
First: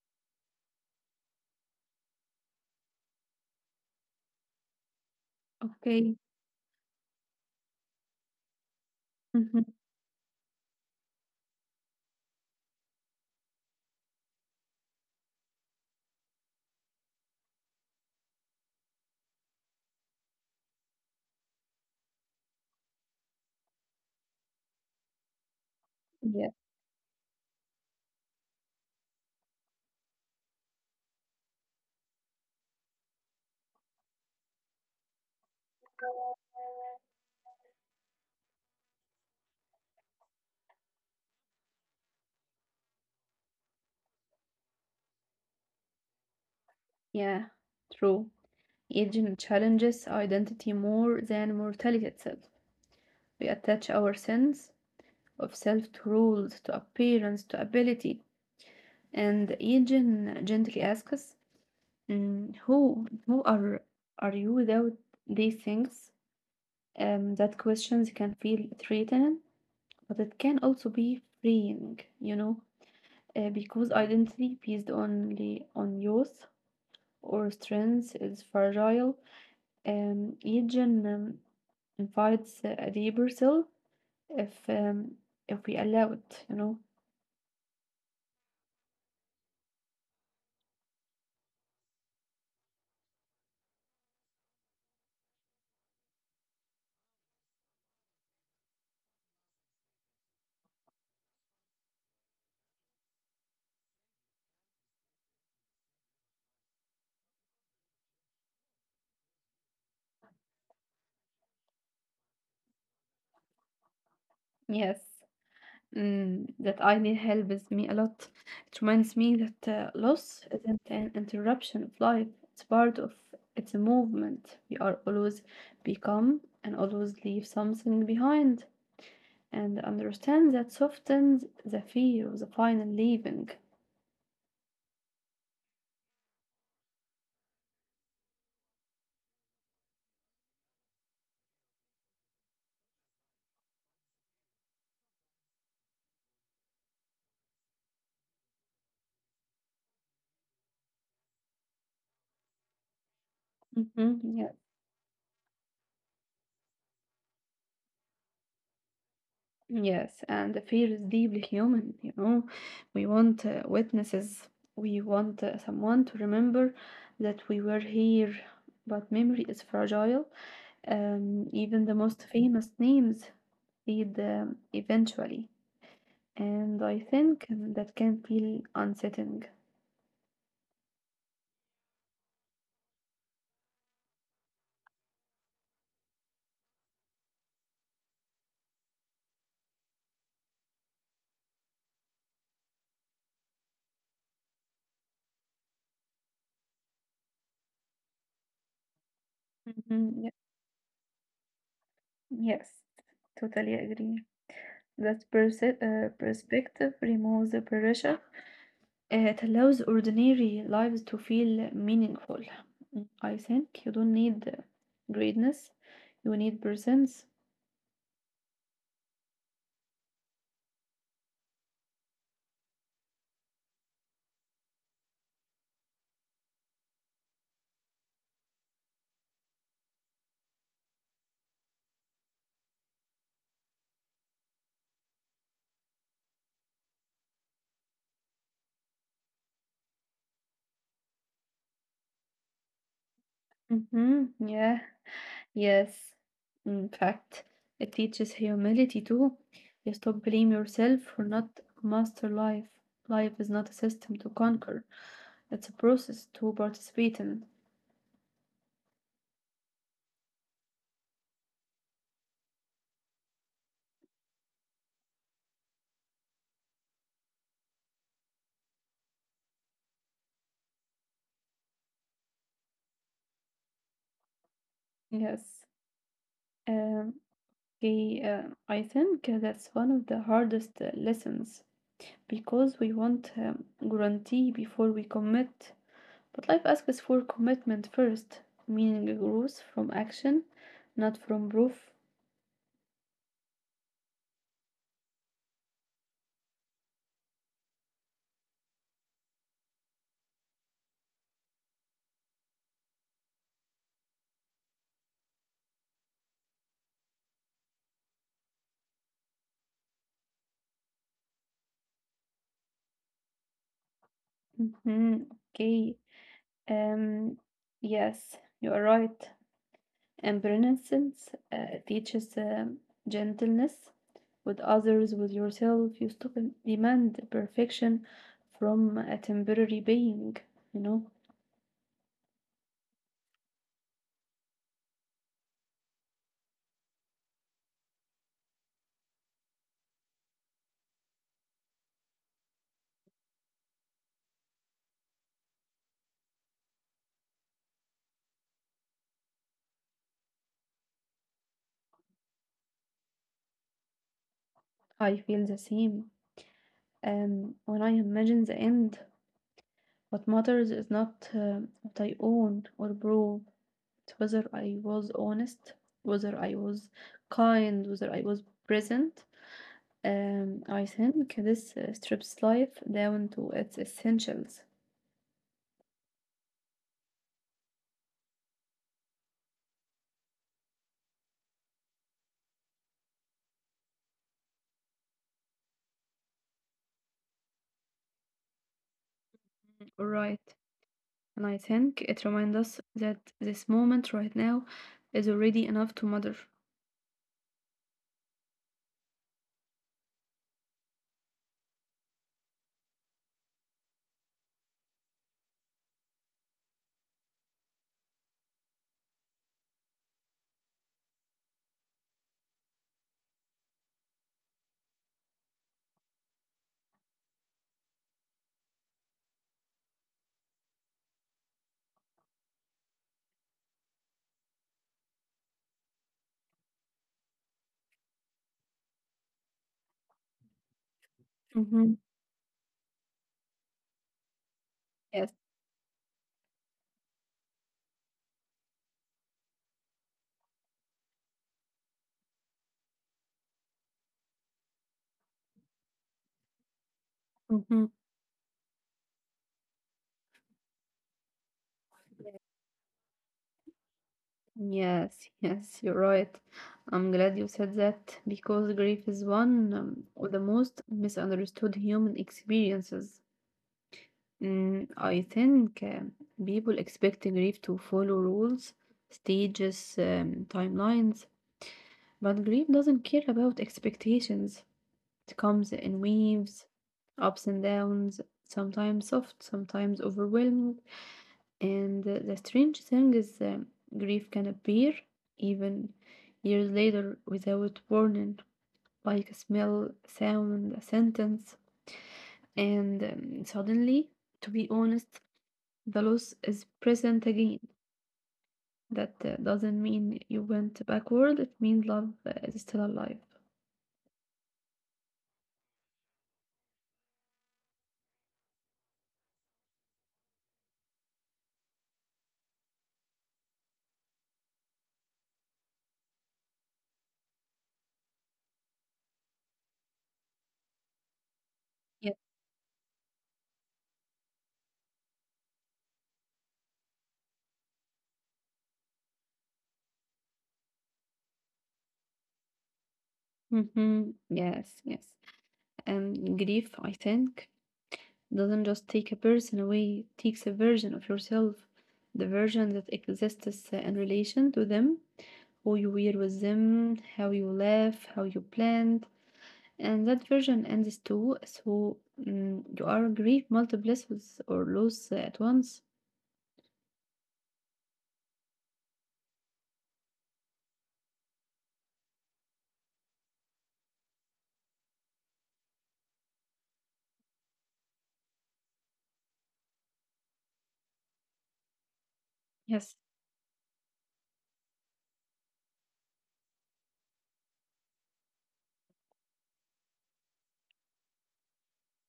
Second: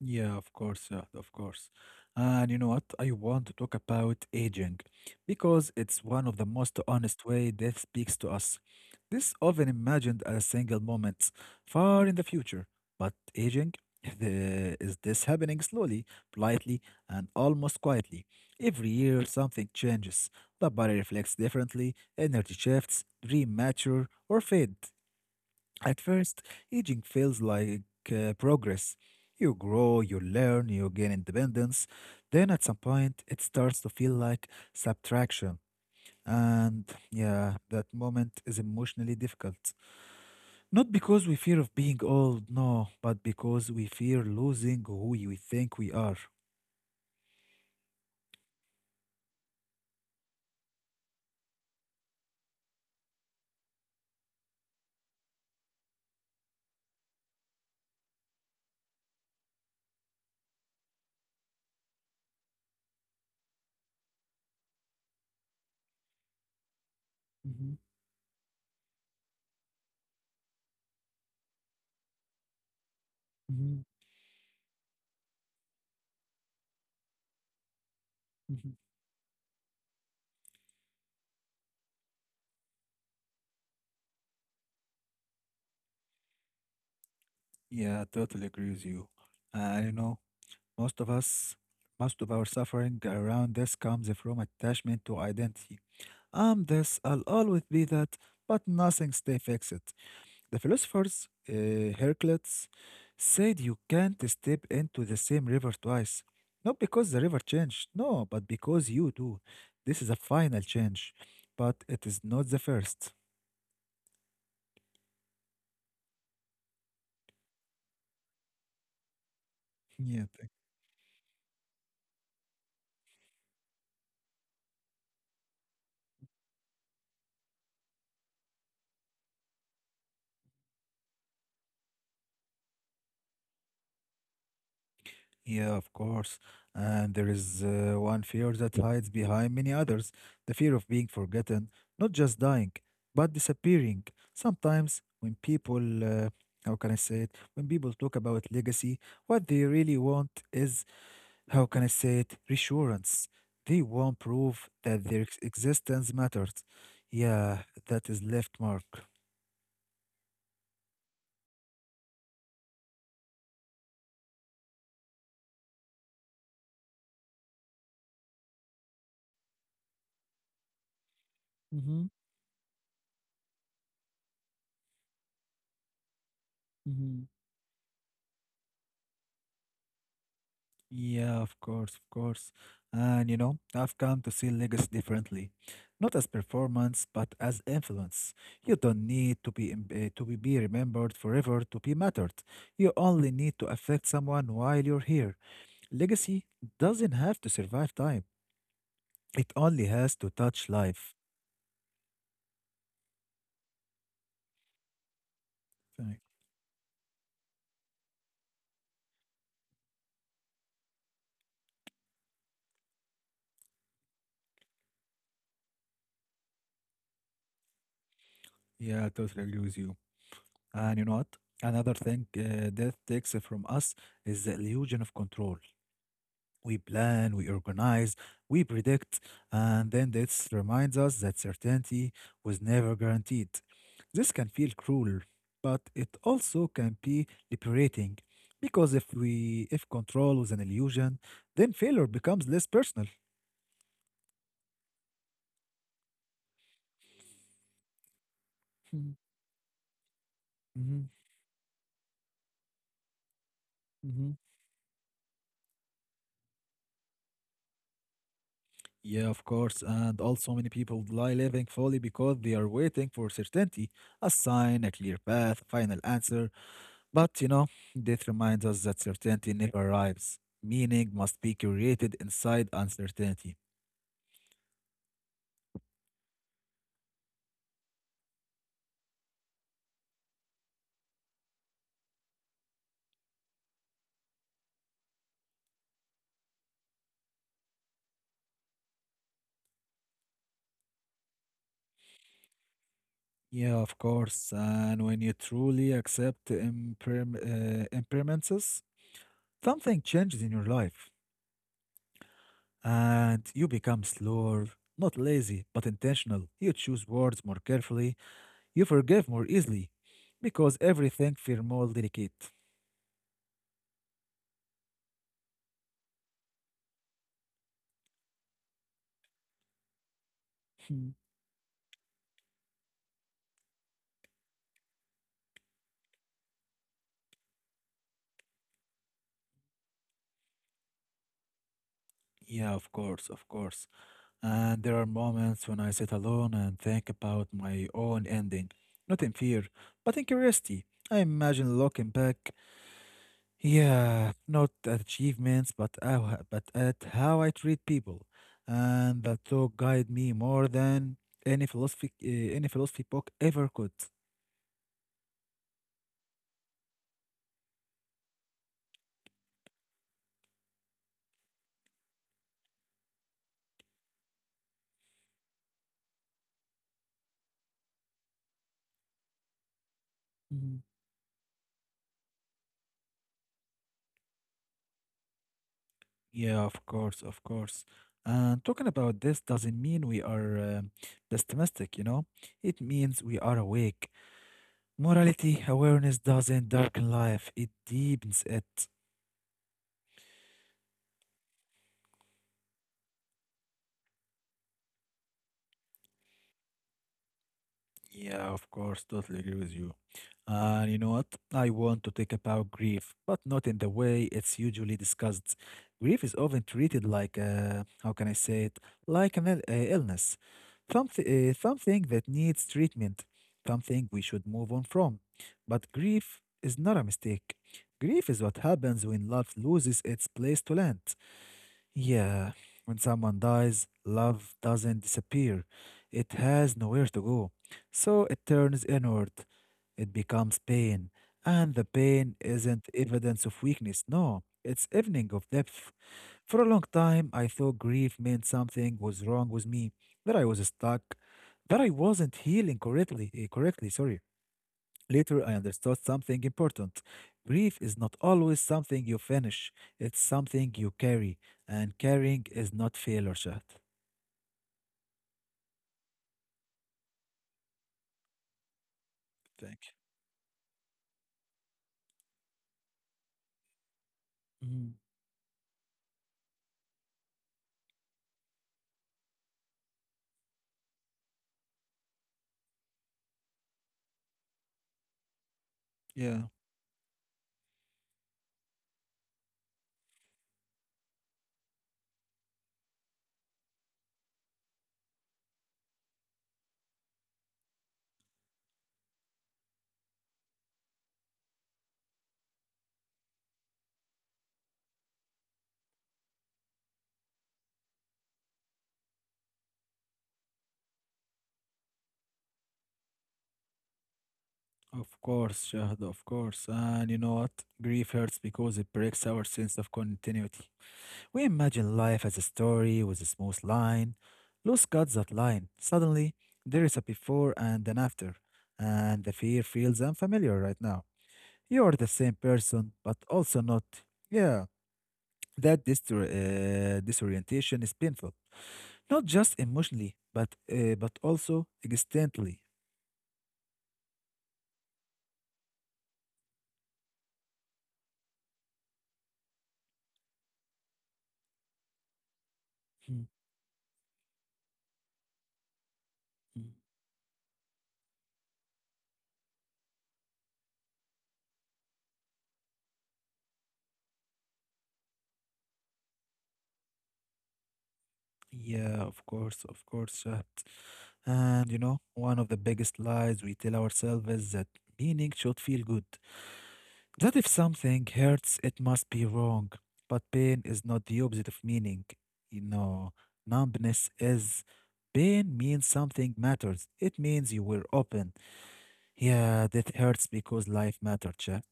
Speaker 1: Yeah, of course, yeah, of course. And you know what? I want to talk about aging because it's
Speaker 2: okay.
Speaker 1: one of the most honest way death speaks to us. This
Speaker 2: Mhm.
Speaker 1: often imagined as single moments far in the future, but aging is this happening slowly, politely, and almost quietly. Every year, something changes. The body reflects differently, energy shifts, dream mature or fade. At first,
Speaker 2: Yeah,
Speaker 1: aging feels like progress. You grow, you learn, you gain independence. Then at some point, it starts to feel like subtraction. And yeah, that moment is emotionally difficult. Not because we fear of being old, no, but because we fear losing who we think we are.
Speaker 2: yeah, true. Aging challenges identity more than mortality itself. We attach our sense of self to rules, to appearance, to ability. And aging gently asks us, mm, who, who are, are you without these things? That
Speaker 1: Mhm,
Speaker 2: questions can feel threatening, but it can also be freeing, you know?
Speaker 1: mhm,
Speaker 2: Because identity based only on youth or strength is
Speaker 1: mhm.
Speaker 2: fragile, each gen invites a deeper self if um, if we allow it, you know.
Speaker 1: Yeah, I totally agree with you. You know, most of us, most of our suffering around this comes from attachment to identity. I'm this, I'll always be that, but nothing stays fixed. The philosophers, Heraclitus, said you can't step into the same river twice. Not because the river changed, no, but because you do. This is a final change, but it is not the first.
Speaker 2: Yes, that I need help is me a lot. It reminds me that
Speaker 1: Yeah, thank
Speaker 2: loss isn't an interruption of life; it's part of it's a movement. We are always become and always leave something behind. And understand that softens the fear of the final leaving.
Speaker 1: Yeah, of course. And there is one fear that hides behind many others, the fear of being forgotten, not just dying, but disappearing. Sometimes, when people, how can I say it, when people talk about legacy, what they really want is how can I say it, reassurance. They want
Speaker 2: Mhm. Yeah.
Speaker 1: proof that their existence matters. Yeah, that is left mark.
Speaker 2: Yes, and the fear is deeply human, you know. We want witnesses, we want someone to remember that we were here, but memory is fragile. Even the
Speaker 1: Mm-hmm.
Speaker 2: most famous names fade eventually, and I
Speaker 1: Mm-hmm.
Speaker 2: think um, that can feel unsettling.
Speaker 1: Yeah, of course, of course. And you know, I've come to see legacy differently, not as performance, but as influence. You don't need to be remembered forever to be mattered. You only need to affect someone while you're here. Legacy doesn't have to survive time. It only has
Speaker 2: Mhm.
Speaker 1: to touch life.
Speaker 2: Yes, totally agree. That
Speaker 1: Right.
Speaker 2: perspective removes the pressure. It allows ordinary lives to feel meaningful. I think you don't need greatness, you need presence.
Speaker 1: Yeah, I totally agree with you. And you know what? Another thing death takes from us is the illusion of control. We plan, we organize, we predict, and then death reminds us that certainty was never guaranteed. This can feel cruel, but it also can be liberating because if control was an illusion, then failure becomes less personal.
Speaker 2: Yeah, yes. In fact, it teaches humility too. You stop blame yourself
Speaker 1: Mhm.
Speaker 2: for not master life. Life is not a system to
Speaker 1: Mm-hmm.
Speaker 2: conquer, it's a process to participate in.
Speaker 1: Yeah, of course. And also, many people lie living fully because they are waiting for certainty, a sign, a clear path, a final answer. But you know, death reminds us that certainty never arrives. Meaning must be created inside uncertainty.
Speaker 2: Yes. Um, Okay, I think that's one of the hardest lessons because we want guarantee before we commit. But life asks for commitment first, meaning grows from action, not from proof.
Speaker 1: Yeah, of course. And when you truly accept impermanences, something changes in your life, and you become slower, not lazy, but intentional. You choose words more carefully. You forgive more easily, because everything feels more delicate.
Speaker 2: hmm Okay. Um, yes, you are right. And
Speaker 1: Hmm.
Speaker 2: beneficence teaches gentleness with others, with yourself. You stop and demand perfection from a temporary being, you know.
Speaker 1: Yeah, of course, of course. And there are moments when I sit alone and think about my own ending, not in fear, but in curiosity. I imagine looking back. Not achievements, but at how I treat people, and that thought guide me more than any philosophy book ever could.
Speaker 2: I feel the same. When I imagine the end, what matters is not what I own or prove, it's whether I was honest, whether I was kind, whether I was present. Um,
Speaker 1: Mhm.
Speaker 2: I think this uh, strips life down to its essentials.
Speaker 1: Yeah, of course, of course. And talking about this doesn't mean we are pessimistic, you know. It means we are awake. Morality awareness doesn't darken life; it deepens it.
Speaker 2: Right. And I think it reminds us that this moment right now is already enough to matter.
Speaker 1: Yeah, of course, totally agree with you. And you know what? I want to talk about grief, but not in the way it's usually discussed. Grief is often treated like, how can I say it? Like an ill- illness, something that needs treatment, something we should move on from. But grief is not a mistake. Grief is what happens when love loses its place to land. Yeah, when someone dies, love doesn't disappear. It has nowhere to go. So it turns inward. It becomes pain. And the
Speaker 2: Mm-hmm.
Speaker 1: pain isn't evidence of weakness, no, it's evening
Speaker 2: Yes.
Speaker 1: of depth. For a long time, I thought grief meant something was wrong with me, that I was stuck, that I wasn't healing correctly, sorry. Later, I understood something important. Grief
Speaker 2: Mm-hmm.
Speaker 1: is not always something you finish, it's something you carry, and carrying is not failure, Shahd.
Speaker 2: Yes, yes, you're right. I'm glad you said that because grief is one
Speaker 1: Thank you.
Speaker 2: um, of the most misunderstood human experiences. Mm,
Speaker 1: Mhm.
Speaker 2: I think um, people expect grief to follow rules, stages, timelines, but grief doesn't care about expectations. It comes in
Speaker 1: Yeah,
Speaker 2: waves, ups and downs, sometimes soft, sometimes overwhelming. And the strange thing is, grief can appear even years later without warning, like a smell, sound, a sentence, and suddenly, to be honest, the loss is present again. That doesn't mean you went backward, it means love is still alive.
Speaker 1: of course, Shahd, of course. And you know what? Grief hurts because it breaks our sense of continuity. We imagine life as a story with a smooth line. Loss cuts that line. Suddenly, there is a before and an after, and the fear feels unfamiliar right now. You are the
Speaker 2: Yes.
Speaker 1: same person, but also not. Yeah, That disorientation is painful, not just emotionally, but also existentially.
Speaker 2: Mm-hmm. Yes, yes. Grief, I think. doesn't just take a person away, it takes a version of yourself, the version that
Speaker 1: Mm,
Speaker 2: exists in relation to them, who you were with
Speaker 1: mm.
Speaker 2: them, how you laugh, how you planned, and that version ends too, so you are grief multiplices or loss at once.
Speaker 1: Yeah, of course, of course, Shahd. And you know, one of the biggest lies we tell ourselves is that meaning should feel good. That if something hurts, it must be wrong. But pain is not the opposite of meaning. You
Speaker 2: Yes,
Speaker 1: know, numbness is pain means something matters. It means you were open. Yeah, that hurts because life mattered, chat.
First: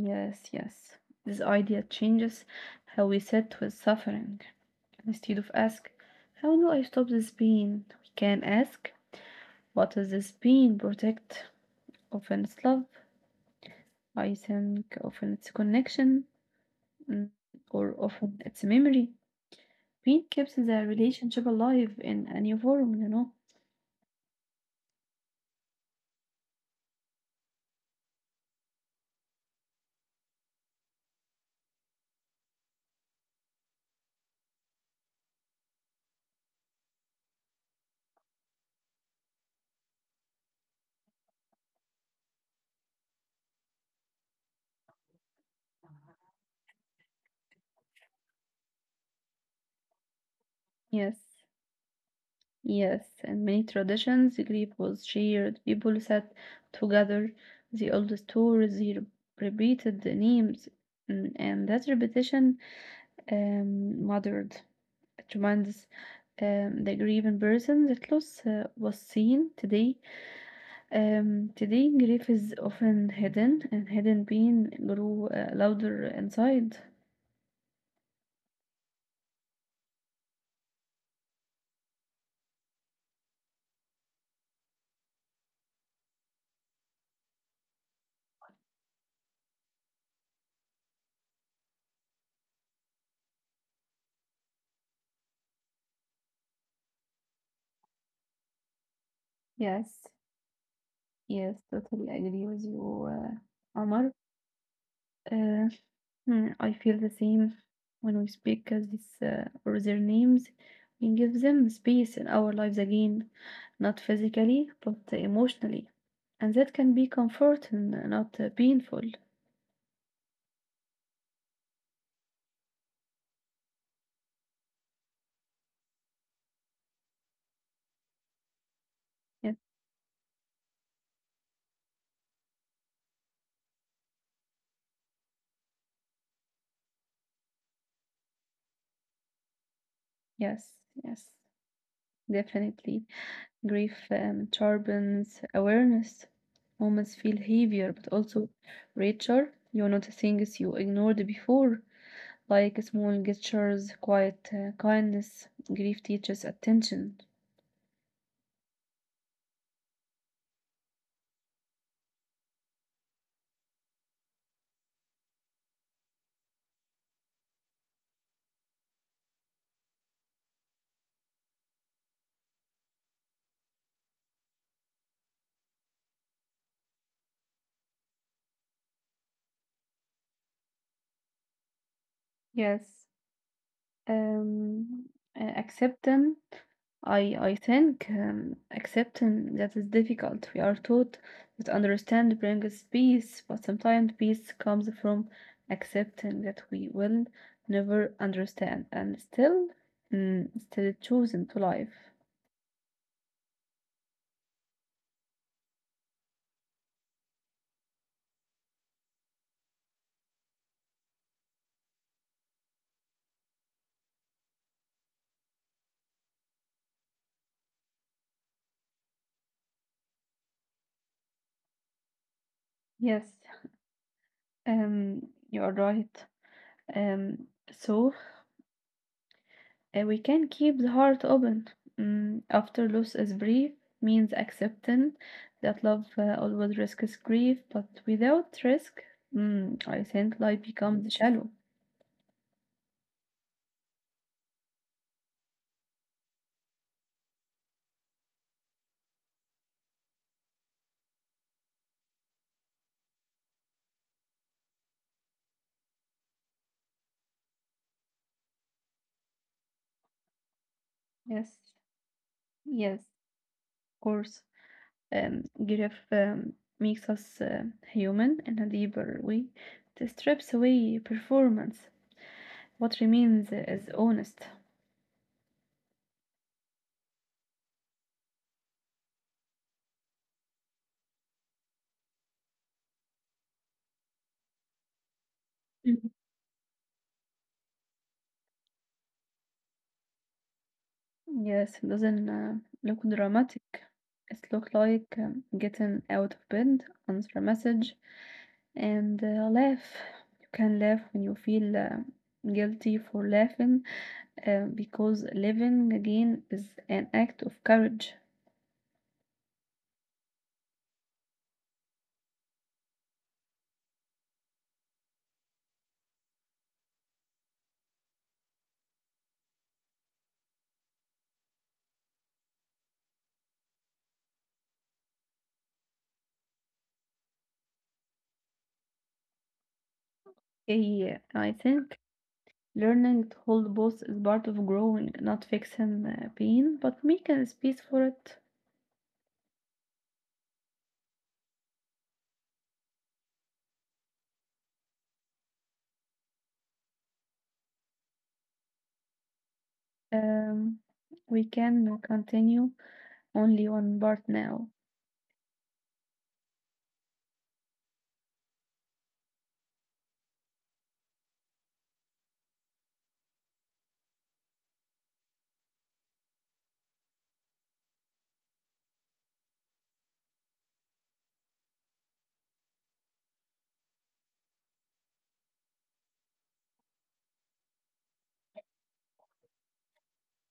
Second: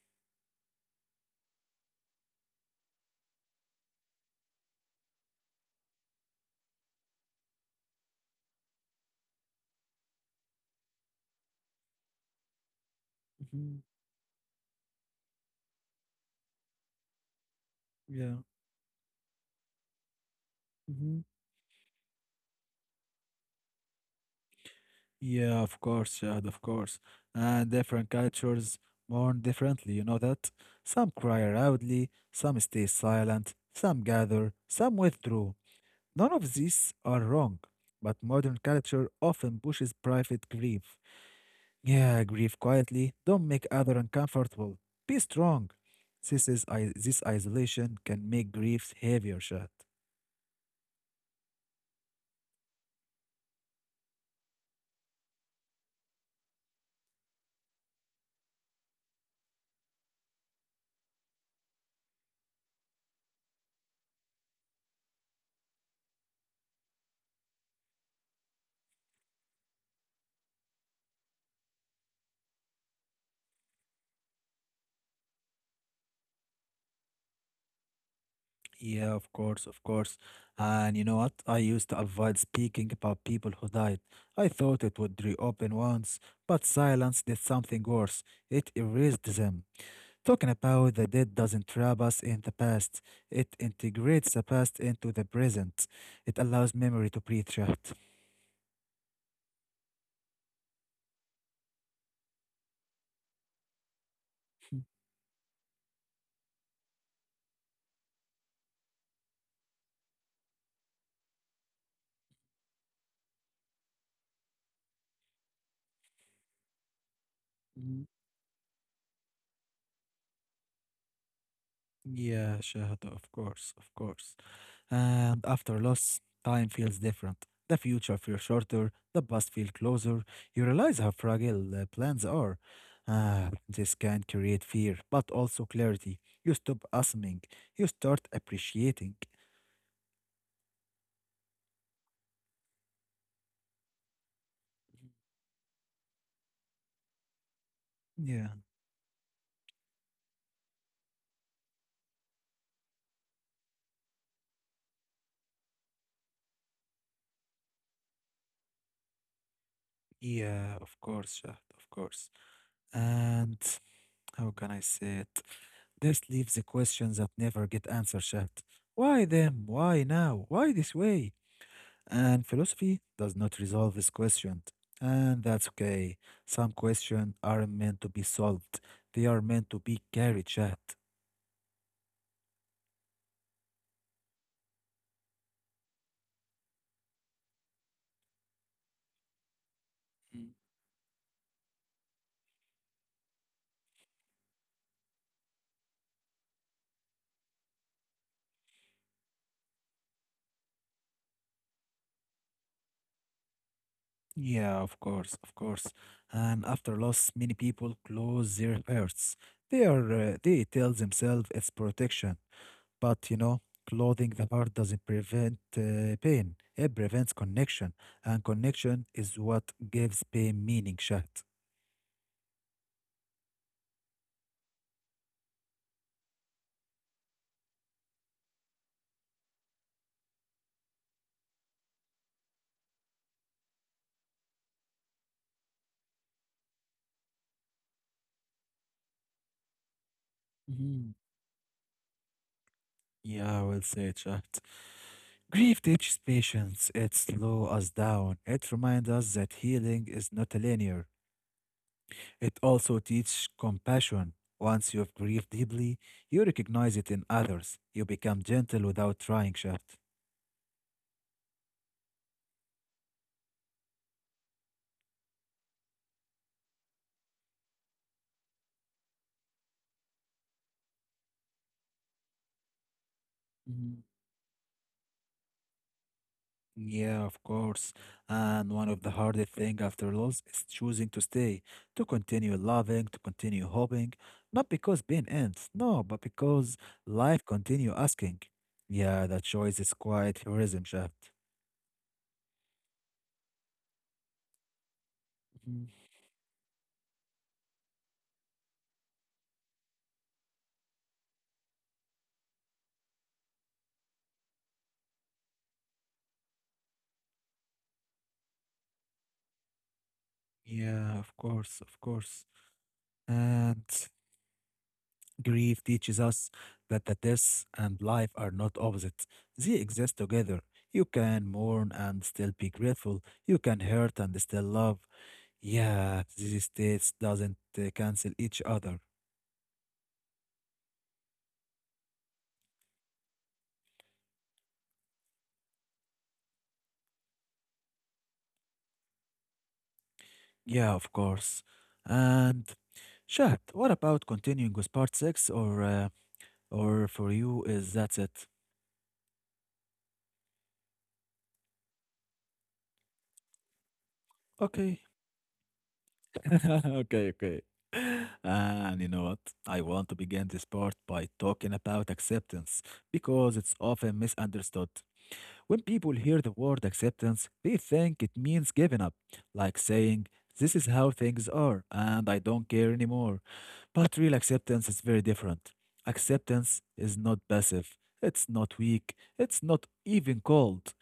Speaker 2: yes, yes. This idea changes how we sit with suffering. Instead of ask, how do I stop this pain? We can ask, what does this pain protect? Often love.
Speaker 1: Mhm.
Speaker 2: I think often it's connection mm, or
Speaker 1: Yeah.
Speaker 2: often it's memory. Pain keeps the
Speaker 1: hmm
Speaker 2: relationship alive in any form, you know?
Speaker 1: Yeah, of course, Shahd, of course. And different cultures mourn differently, you know that? Some cry loudly, some stay silent, some gather, some withdraw. None of these are wrong, but modern culture often pushes private grief. Yeah, grieve quietly, don't make other uncomfortable. Be strong. This isolation can make grief heavier, Shahd.
Speaker 2: Yes, yes. And many traditions, grief was shared, people sat together, they all the old stories, they repeated the names, and that repetition muttered it reminds the grieving person that loss was seen today. Today, grief is often hidden, and hidden pain grow louder inside.
Speaker 1: Yeah, of course, of course. And you know what? I used to avoid speaking about people who died. I thought it would reopen once, but silence did something worse. It erased them. Talking about the dead doesn't trap us in the past, it integrates the past into the present. It allows memory to breathe, Shahd.
Speaker 2: Yes, yes, totally agree with you. Omar, uh, I feel the same when we speak as this or their names. We give them space in our lives again, not physically but emotionally, and that can be
Speaker 1: Mhm.
Speaker 2: comforting, not painful.
Speaker 1: Yeah, Shahd, of course, of course. And after loss, time feels different. The future feels shorter, the past feels
Speaker 2: Yes,
Speaker 1: closer. You realize how fragile plans are. This can create fear, but also clarity. You stop assuming, you start appreciating.
Speaker 2: yes, yes, definitely. Grief sharpens awareness. Moments feel heavier but
Speaker 1: Yeah,
Speaker 2: also richer. You notice things you ignored before, like small gestures, quiet kindness. Grief teaches attention.
Speaker 1: yeah, of course, Shahd, of course. And how can I say it? This leaves the questions that never get answered, Shahd. Why them? Why now? Why this way? And philosophy does not resolve this question. And that's okay. Some questions aren't meant to be solved, they are meant to be carried chat.
Speaker 2: Yes. Um, acceptance I think accepting that is difficult. We are taught that understand brings peace, but sometimes peace comes from accepting that we will never understand, and still, still choosing to life.
Speaker 1: Yeah, of course, of course. And after loss, many people close their hearts. They tell themselves it's protection, but you know, clothing the heart doesn't prevent pain. It prevents connection, and connection is what gives pain meaning, Chat.
Speaker 2: Yes, um, you are right. Um, so we can keep the heart open. After loss is brief means accepting that love always risks grief, but without risk, I think life becomes shallow.
Speaker 1: Yeah, well said, Shaft. Grief teaches patience. It slows us down. It reminds us that healing is not linear. It also teaches compassion. Once you've grieved deeply, you recognize it in others. You become gentle without trying, Shaft.
Speaker 2: Yes, yes, of course. Grief makes us human in a deeper way. It strips away performance. What remains is honest.
Speaker 1: Yeah, of course. And one of the hardest thing after loss is choosing to stay, to continue loving, to continue hoping, not because pain ends, no, but because life continue asking. Yeah, that choice is quite heroism, Shaft.
Speaker 2: Yes, it doesn't look dramatic. It look like
Speaker 1: Mhm.
Speaker 2: getting out of bed, answer a message, and laugh. You can laugh when you feel guilty for laughing, because living again is an act of courage.
Speaker 1: Yeah, of course, of course. And grief teaches us that the death and life are not opposites. They exist together. You can mourn and still be grateful. You can hurt and still love. Yeah, these states doesn't cancel each other.
Speaker 2: Yeah, I think learning to hold both is part of growing, not fixing pain, but making space for it.
Speaker 1: Yeah, of course. And Shahd, what about continuing with part six, or for you is that's it?
Speaker 2: Um, we can continue only one part
Speaker 1: Okay,
Speaker 2: now.
Speaker 1: okay, okay. And you know what? I want to begin this part by talking about acceptance because it's often misunderstood. When people hear the word acceptance, they think it means giving up, like saying, "This is how things are, and I don't care anymore." But real acceptance is very different. Acceptance is not passive, it's not weak, it's not even cold.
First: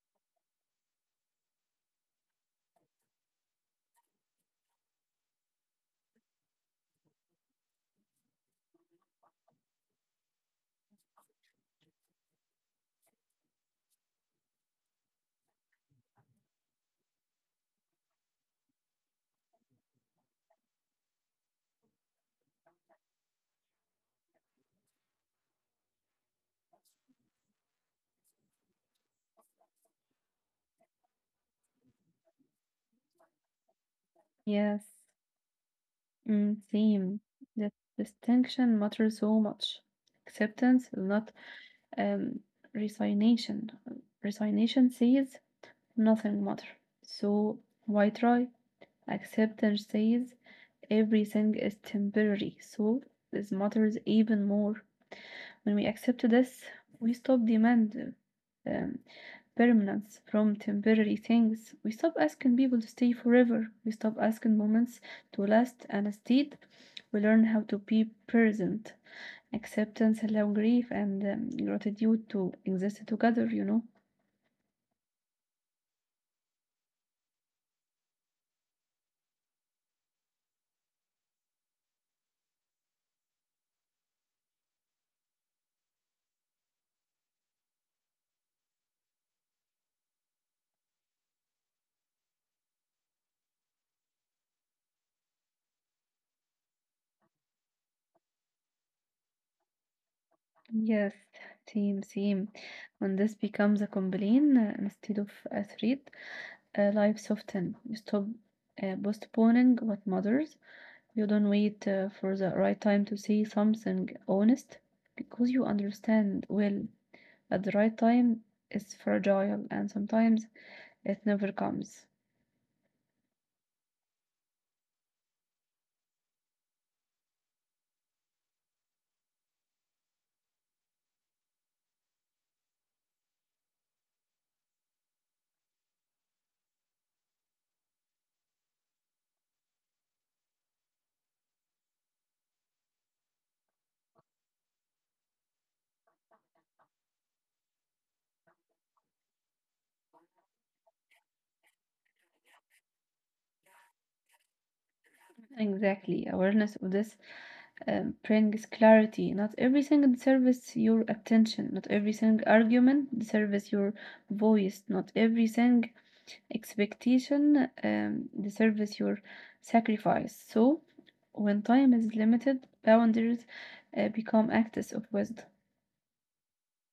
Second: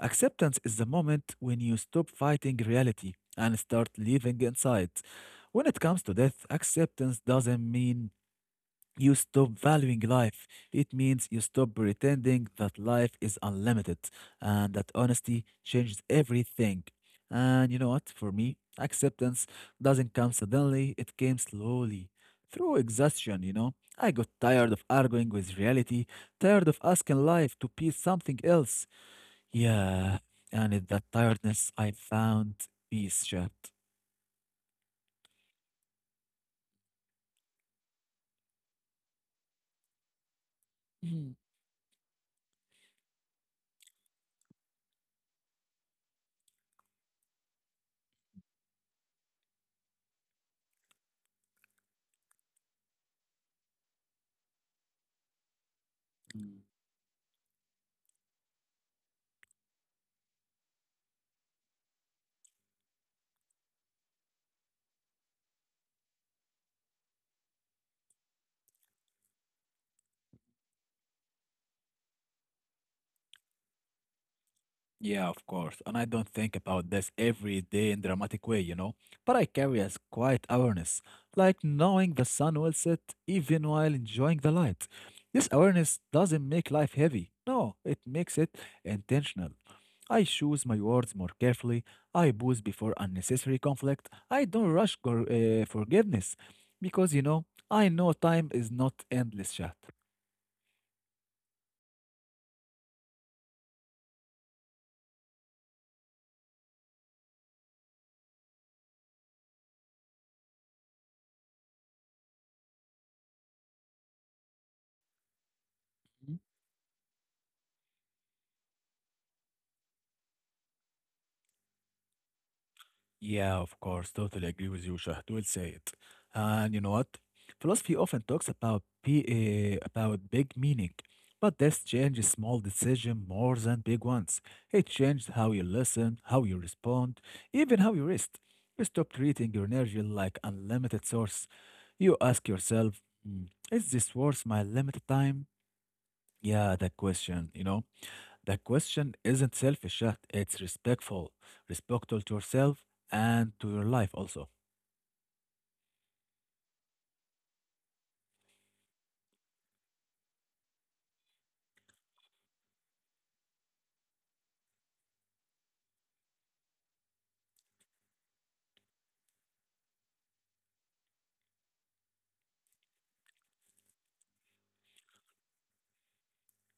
Speaker 1: Acceptance is the moment when you stop fighting reality and start living inside. When it comes to death, acceptance doesn't mean you stop valuing life. It means you stop pretending that life is unlimited and that honesty changes everything. And you know what? For me, acceptance doesn't come suddenly, it came slowly through exhaustion. I got tired of arguing with reality, tired of asking life to be something else. Yeah, and in that tiredness, I found peace, Shad.
Speaker 2: Yes. Mm, same. That distinction matters so much. Acceptance is not um, resignation. Resignation says nothing matters. So why try? Acceptance says everything is temporary. So this matters even more. When we accept this, we stop demanding um, permanence from temporary things. We stop asking people to stay forever. We stop asking moments to last, and instead, we learn how to be present. Acceptance, allow grief, and gratitude to exist together, you know?
Speaker 1: Yeah, of course. And I don't think about this every day in dramatic way. But I carry as quiet awareness, like knowing the sun will set even while enjoying the light. This awareness doesn't make life heavy. No, it makes it intentional. I choose my words more carefully. I pause before unnecessary conflict. I don't rush forgiveness because I know time is not endless, chat.
Speaker 2: Yes, same, same. When this becomes a complaint instead of a threat, life soften. You stop postponing what matters. You don't wait for the right time to say something honest because you understand well at the right time is fragile and sometimes it never comes.
Speaker 1: Yeah, of course. Totally agree with you, Shahd. Well said. And you know what? Philosophy often talks about about big meaning, but this changes small decision more than big ones. It changed how you listen, how you respond, even how you rest. You stop treating your energy like unlimited source. You ask yourself, "Hmm, is this worth my limited time? Yeah, that question. The question isn't selfish yet, it's respectful, respectful to yourself and to your life also.
Speaker 2: Exactly. Awareness of this brings clarity. Not everything deserves your attention. Not everything argument deserves your voice. Not everything expectation deserves your sacrifice. So, when time is limited, boundaries become acts of wisdom.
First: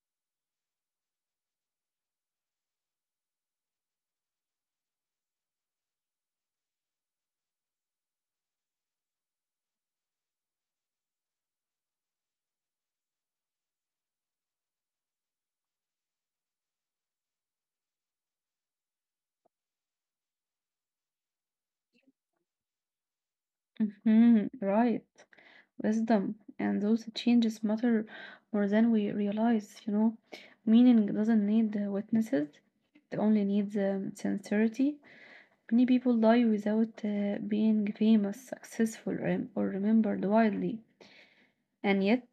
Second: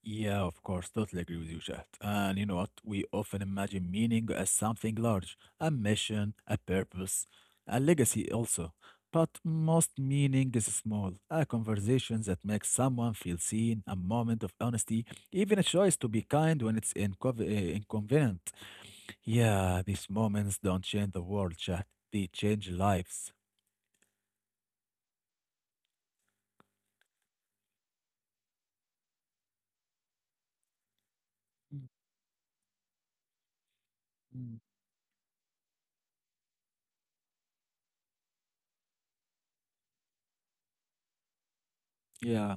Speaker 1: Yeah, of course, totally agree with you, Shahd. And you know what? We often imagine meaning as something large, a mission, a purpose, a legacy also. But most meaning is small, a conversation that makes someone feel seen, a moment of honesty, even a choice to be kind when it's inconvenient. Yeah, these moments don't change the world, Shahd. They change lives.
Speaker 2: Mhm, right. Wisdom. And those changes matter more than we realize, you know. Meaning doesn't need witnesses, it only needs
Speaker 1: Mm,
Speaker 2: sincerity. Many people die without being famous, successful, or remembered widely. And yet,
Speaker 1: yeah,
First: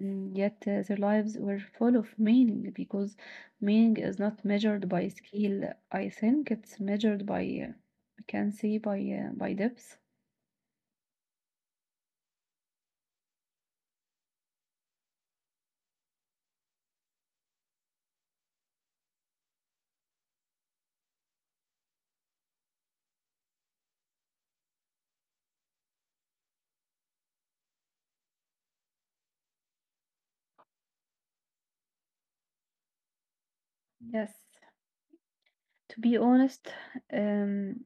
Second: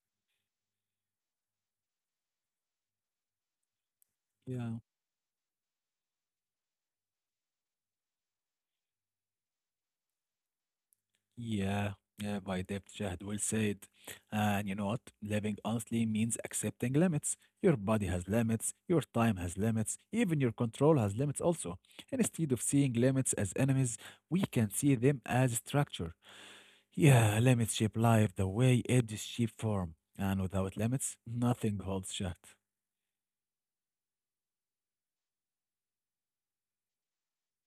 Speaker 2: yet their lives were full of meaning because meaning is not
Speaker 1: yeah,
Speaker 2: measured by skill. I think it's measured by, uh, I can say, by depth.
Speaker 1: yeah, yeah, by depth, Jahd will say it. And you know what? Living honestly means accepting limits. Your body has limits, your time has limits, even your control has limits also. And instead of seeing limits as enemies, we can see them as structure. Yeah, limits shape life the way edges shape form. And without limits, nothing holds, Jahd.
Speaker 2: Yes. To be honest, um,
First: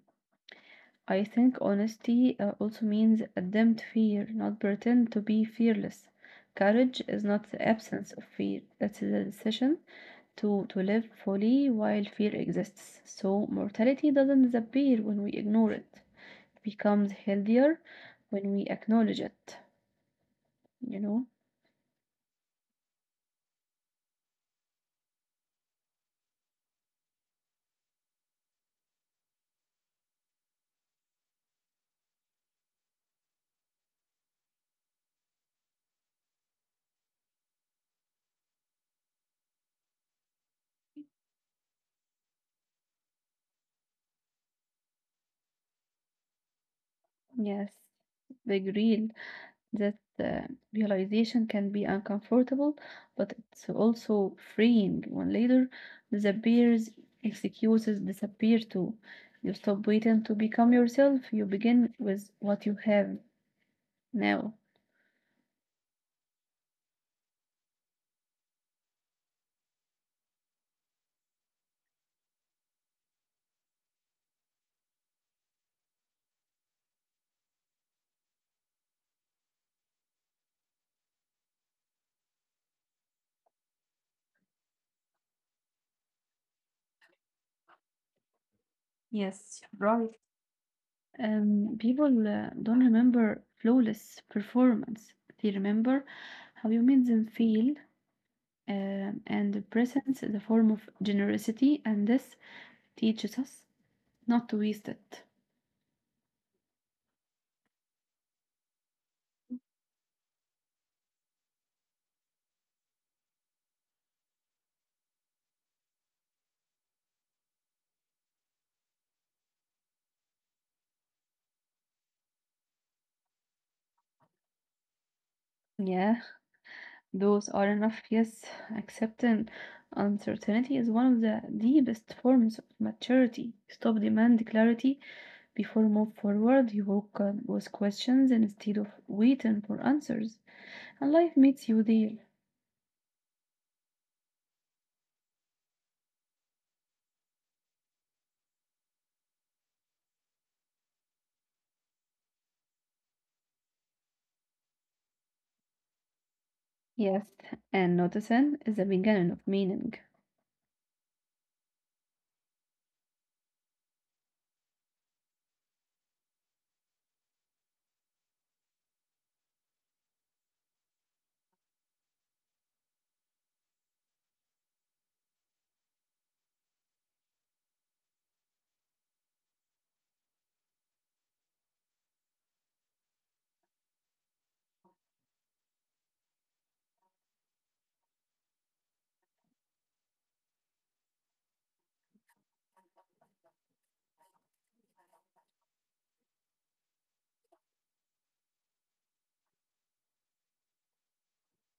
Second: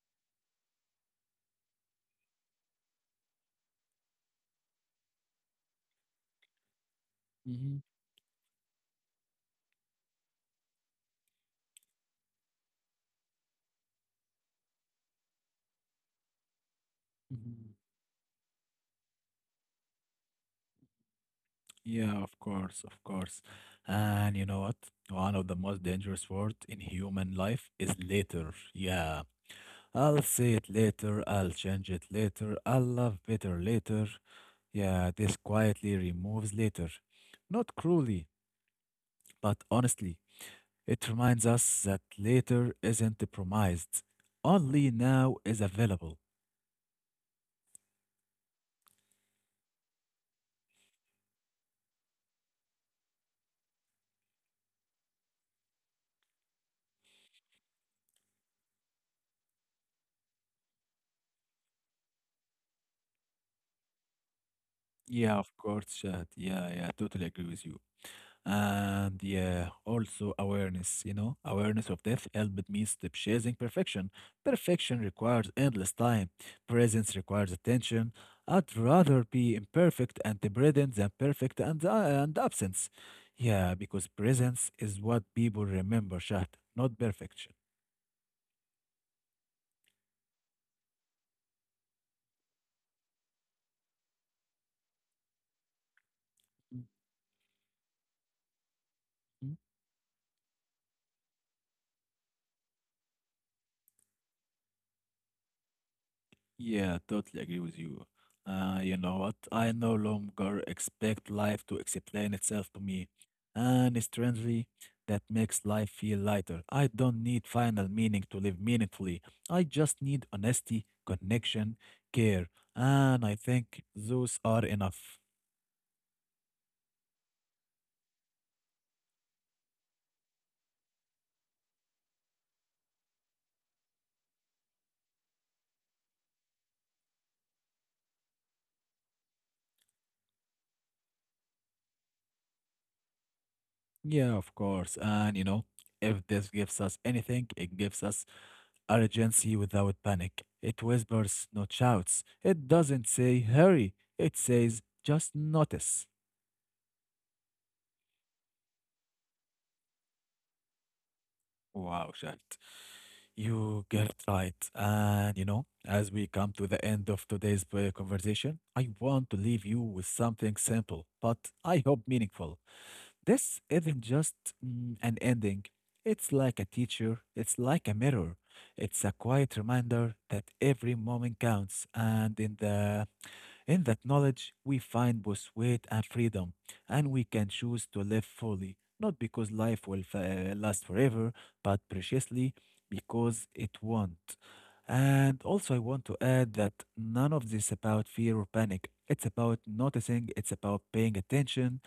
Speaker 2: I think honesty also means admit fear, not pretend to be fearless. Courage is not the
Speaker 1: Mm-hmm.
Speaker 2: absence of fear, it's the decision to live fully while fear exists. So, mortality doesn't disappear when we ignore it, it becomes healthier when we acknowledge it, you know?
Speaker 1: Yeah, of course, of course. And you know what? One of the most dangerous words in human life is later. Yeah, I'll say it later, I'll change it later, I'll love better later. Yeah, this quietly removes later. Not cruelly, but honestly. It reminds us that later isn't promised, only now is available.
Speaker 2: Yes, big real. That realization can be uncomfortable, but it's also freeing when later disappears, excuses disappear too. You stop waiting to become yourself, you begin with what you have now.
Speaker 1: Yeah, of course, Chad. Yeah, yeah, totally agree with you. And yeah, also awareness of death helped me stop chasing perfection. Perfection requires endless time, presence requires attention. I'd rather be imperfect and dependent than perfect and and absence. Yeah, because presence is what people remember, Shahd, not perfection.
Speaker 2: Yes, right. People don't remember flawless performance. They remember how you made them feel, and the presence is a form of generosity, and this teaches us not to waste it.
Speaker 1: Yeah, totally agree with you. You know what? I no longer expect life to explain itself to me. And strangely, that makes life feel lighter. I don't need final meaning to live meaningfully. I just need honesty, connection, care. And I think those are enough.
Speaker 2: Yeah. Those are enough, yes. Accepting uncertainty is one of the deepest forms of maturity. Stop demand clarity before move forward. You walk with questions instead of waiting for answers, and life meets you there.
Speaker 1: Yeah, of course. And you know, if this gives us anything, it gives us urgency without panic. It whispers, not shouts. It doesn't say hurry. It says just notice.
Speaker 2: Yes, and noticing is the beginning of meaning.
Speaker 1: Wow, Shant. You get it right. And you know, as we come to the end of today's conversation, I want to leave you with something simple, but I hope meaningful. This isn't just an ending. It's like a teacher, it's like a mirror. It's a quiet reminder that every moment counts, and in that knowledge, we find both weight and freedom, and we can choose to live fully, not because life will last forever, but preciously because it won't. And also, I want to add that none of this about fear or panic. It's about noticing, it's about paying attention.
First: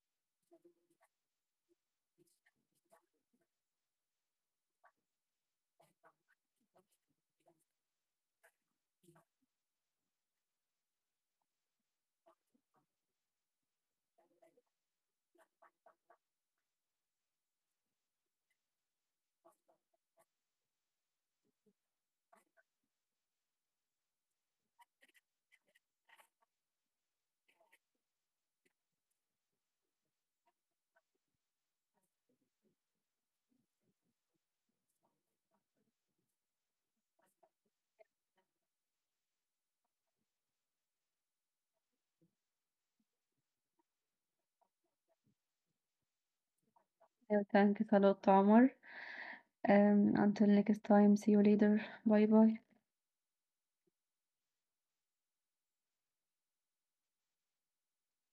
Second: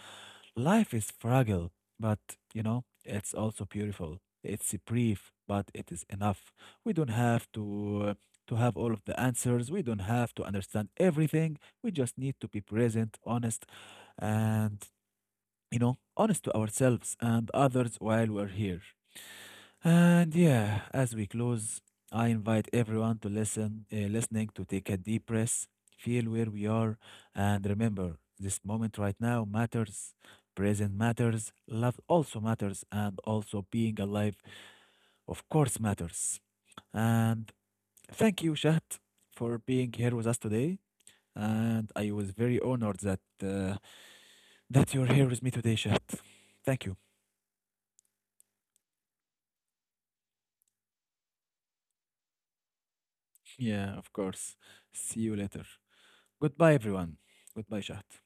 Speaker 1: Life is fragile, but you know, it's also beautiful. It's brief, but it is enough. We don't have to have all of the answers. We don't have to understand everything. We just need to be present, honest, and you know, honest to ourselves and others while we're here. And yeah, as we close, I invite everyone to listening to take a deep breath, feel where we are, and remember this moment right now matters, present matters, love also matters, and also being alive, of course, matters. And thank you, Shahat, for being here with us today. And I was very honored that that you're here with me today, Shahat. Thank you.
Speaker 2: Well, thank you a lot, Tamar. Until next time, see you later. Bye bye.
Speaker 1: Yeah, of course. See you later. Goodbye, everyone. Goodbye, Shahat.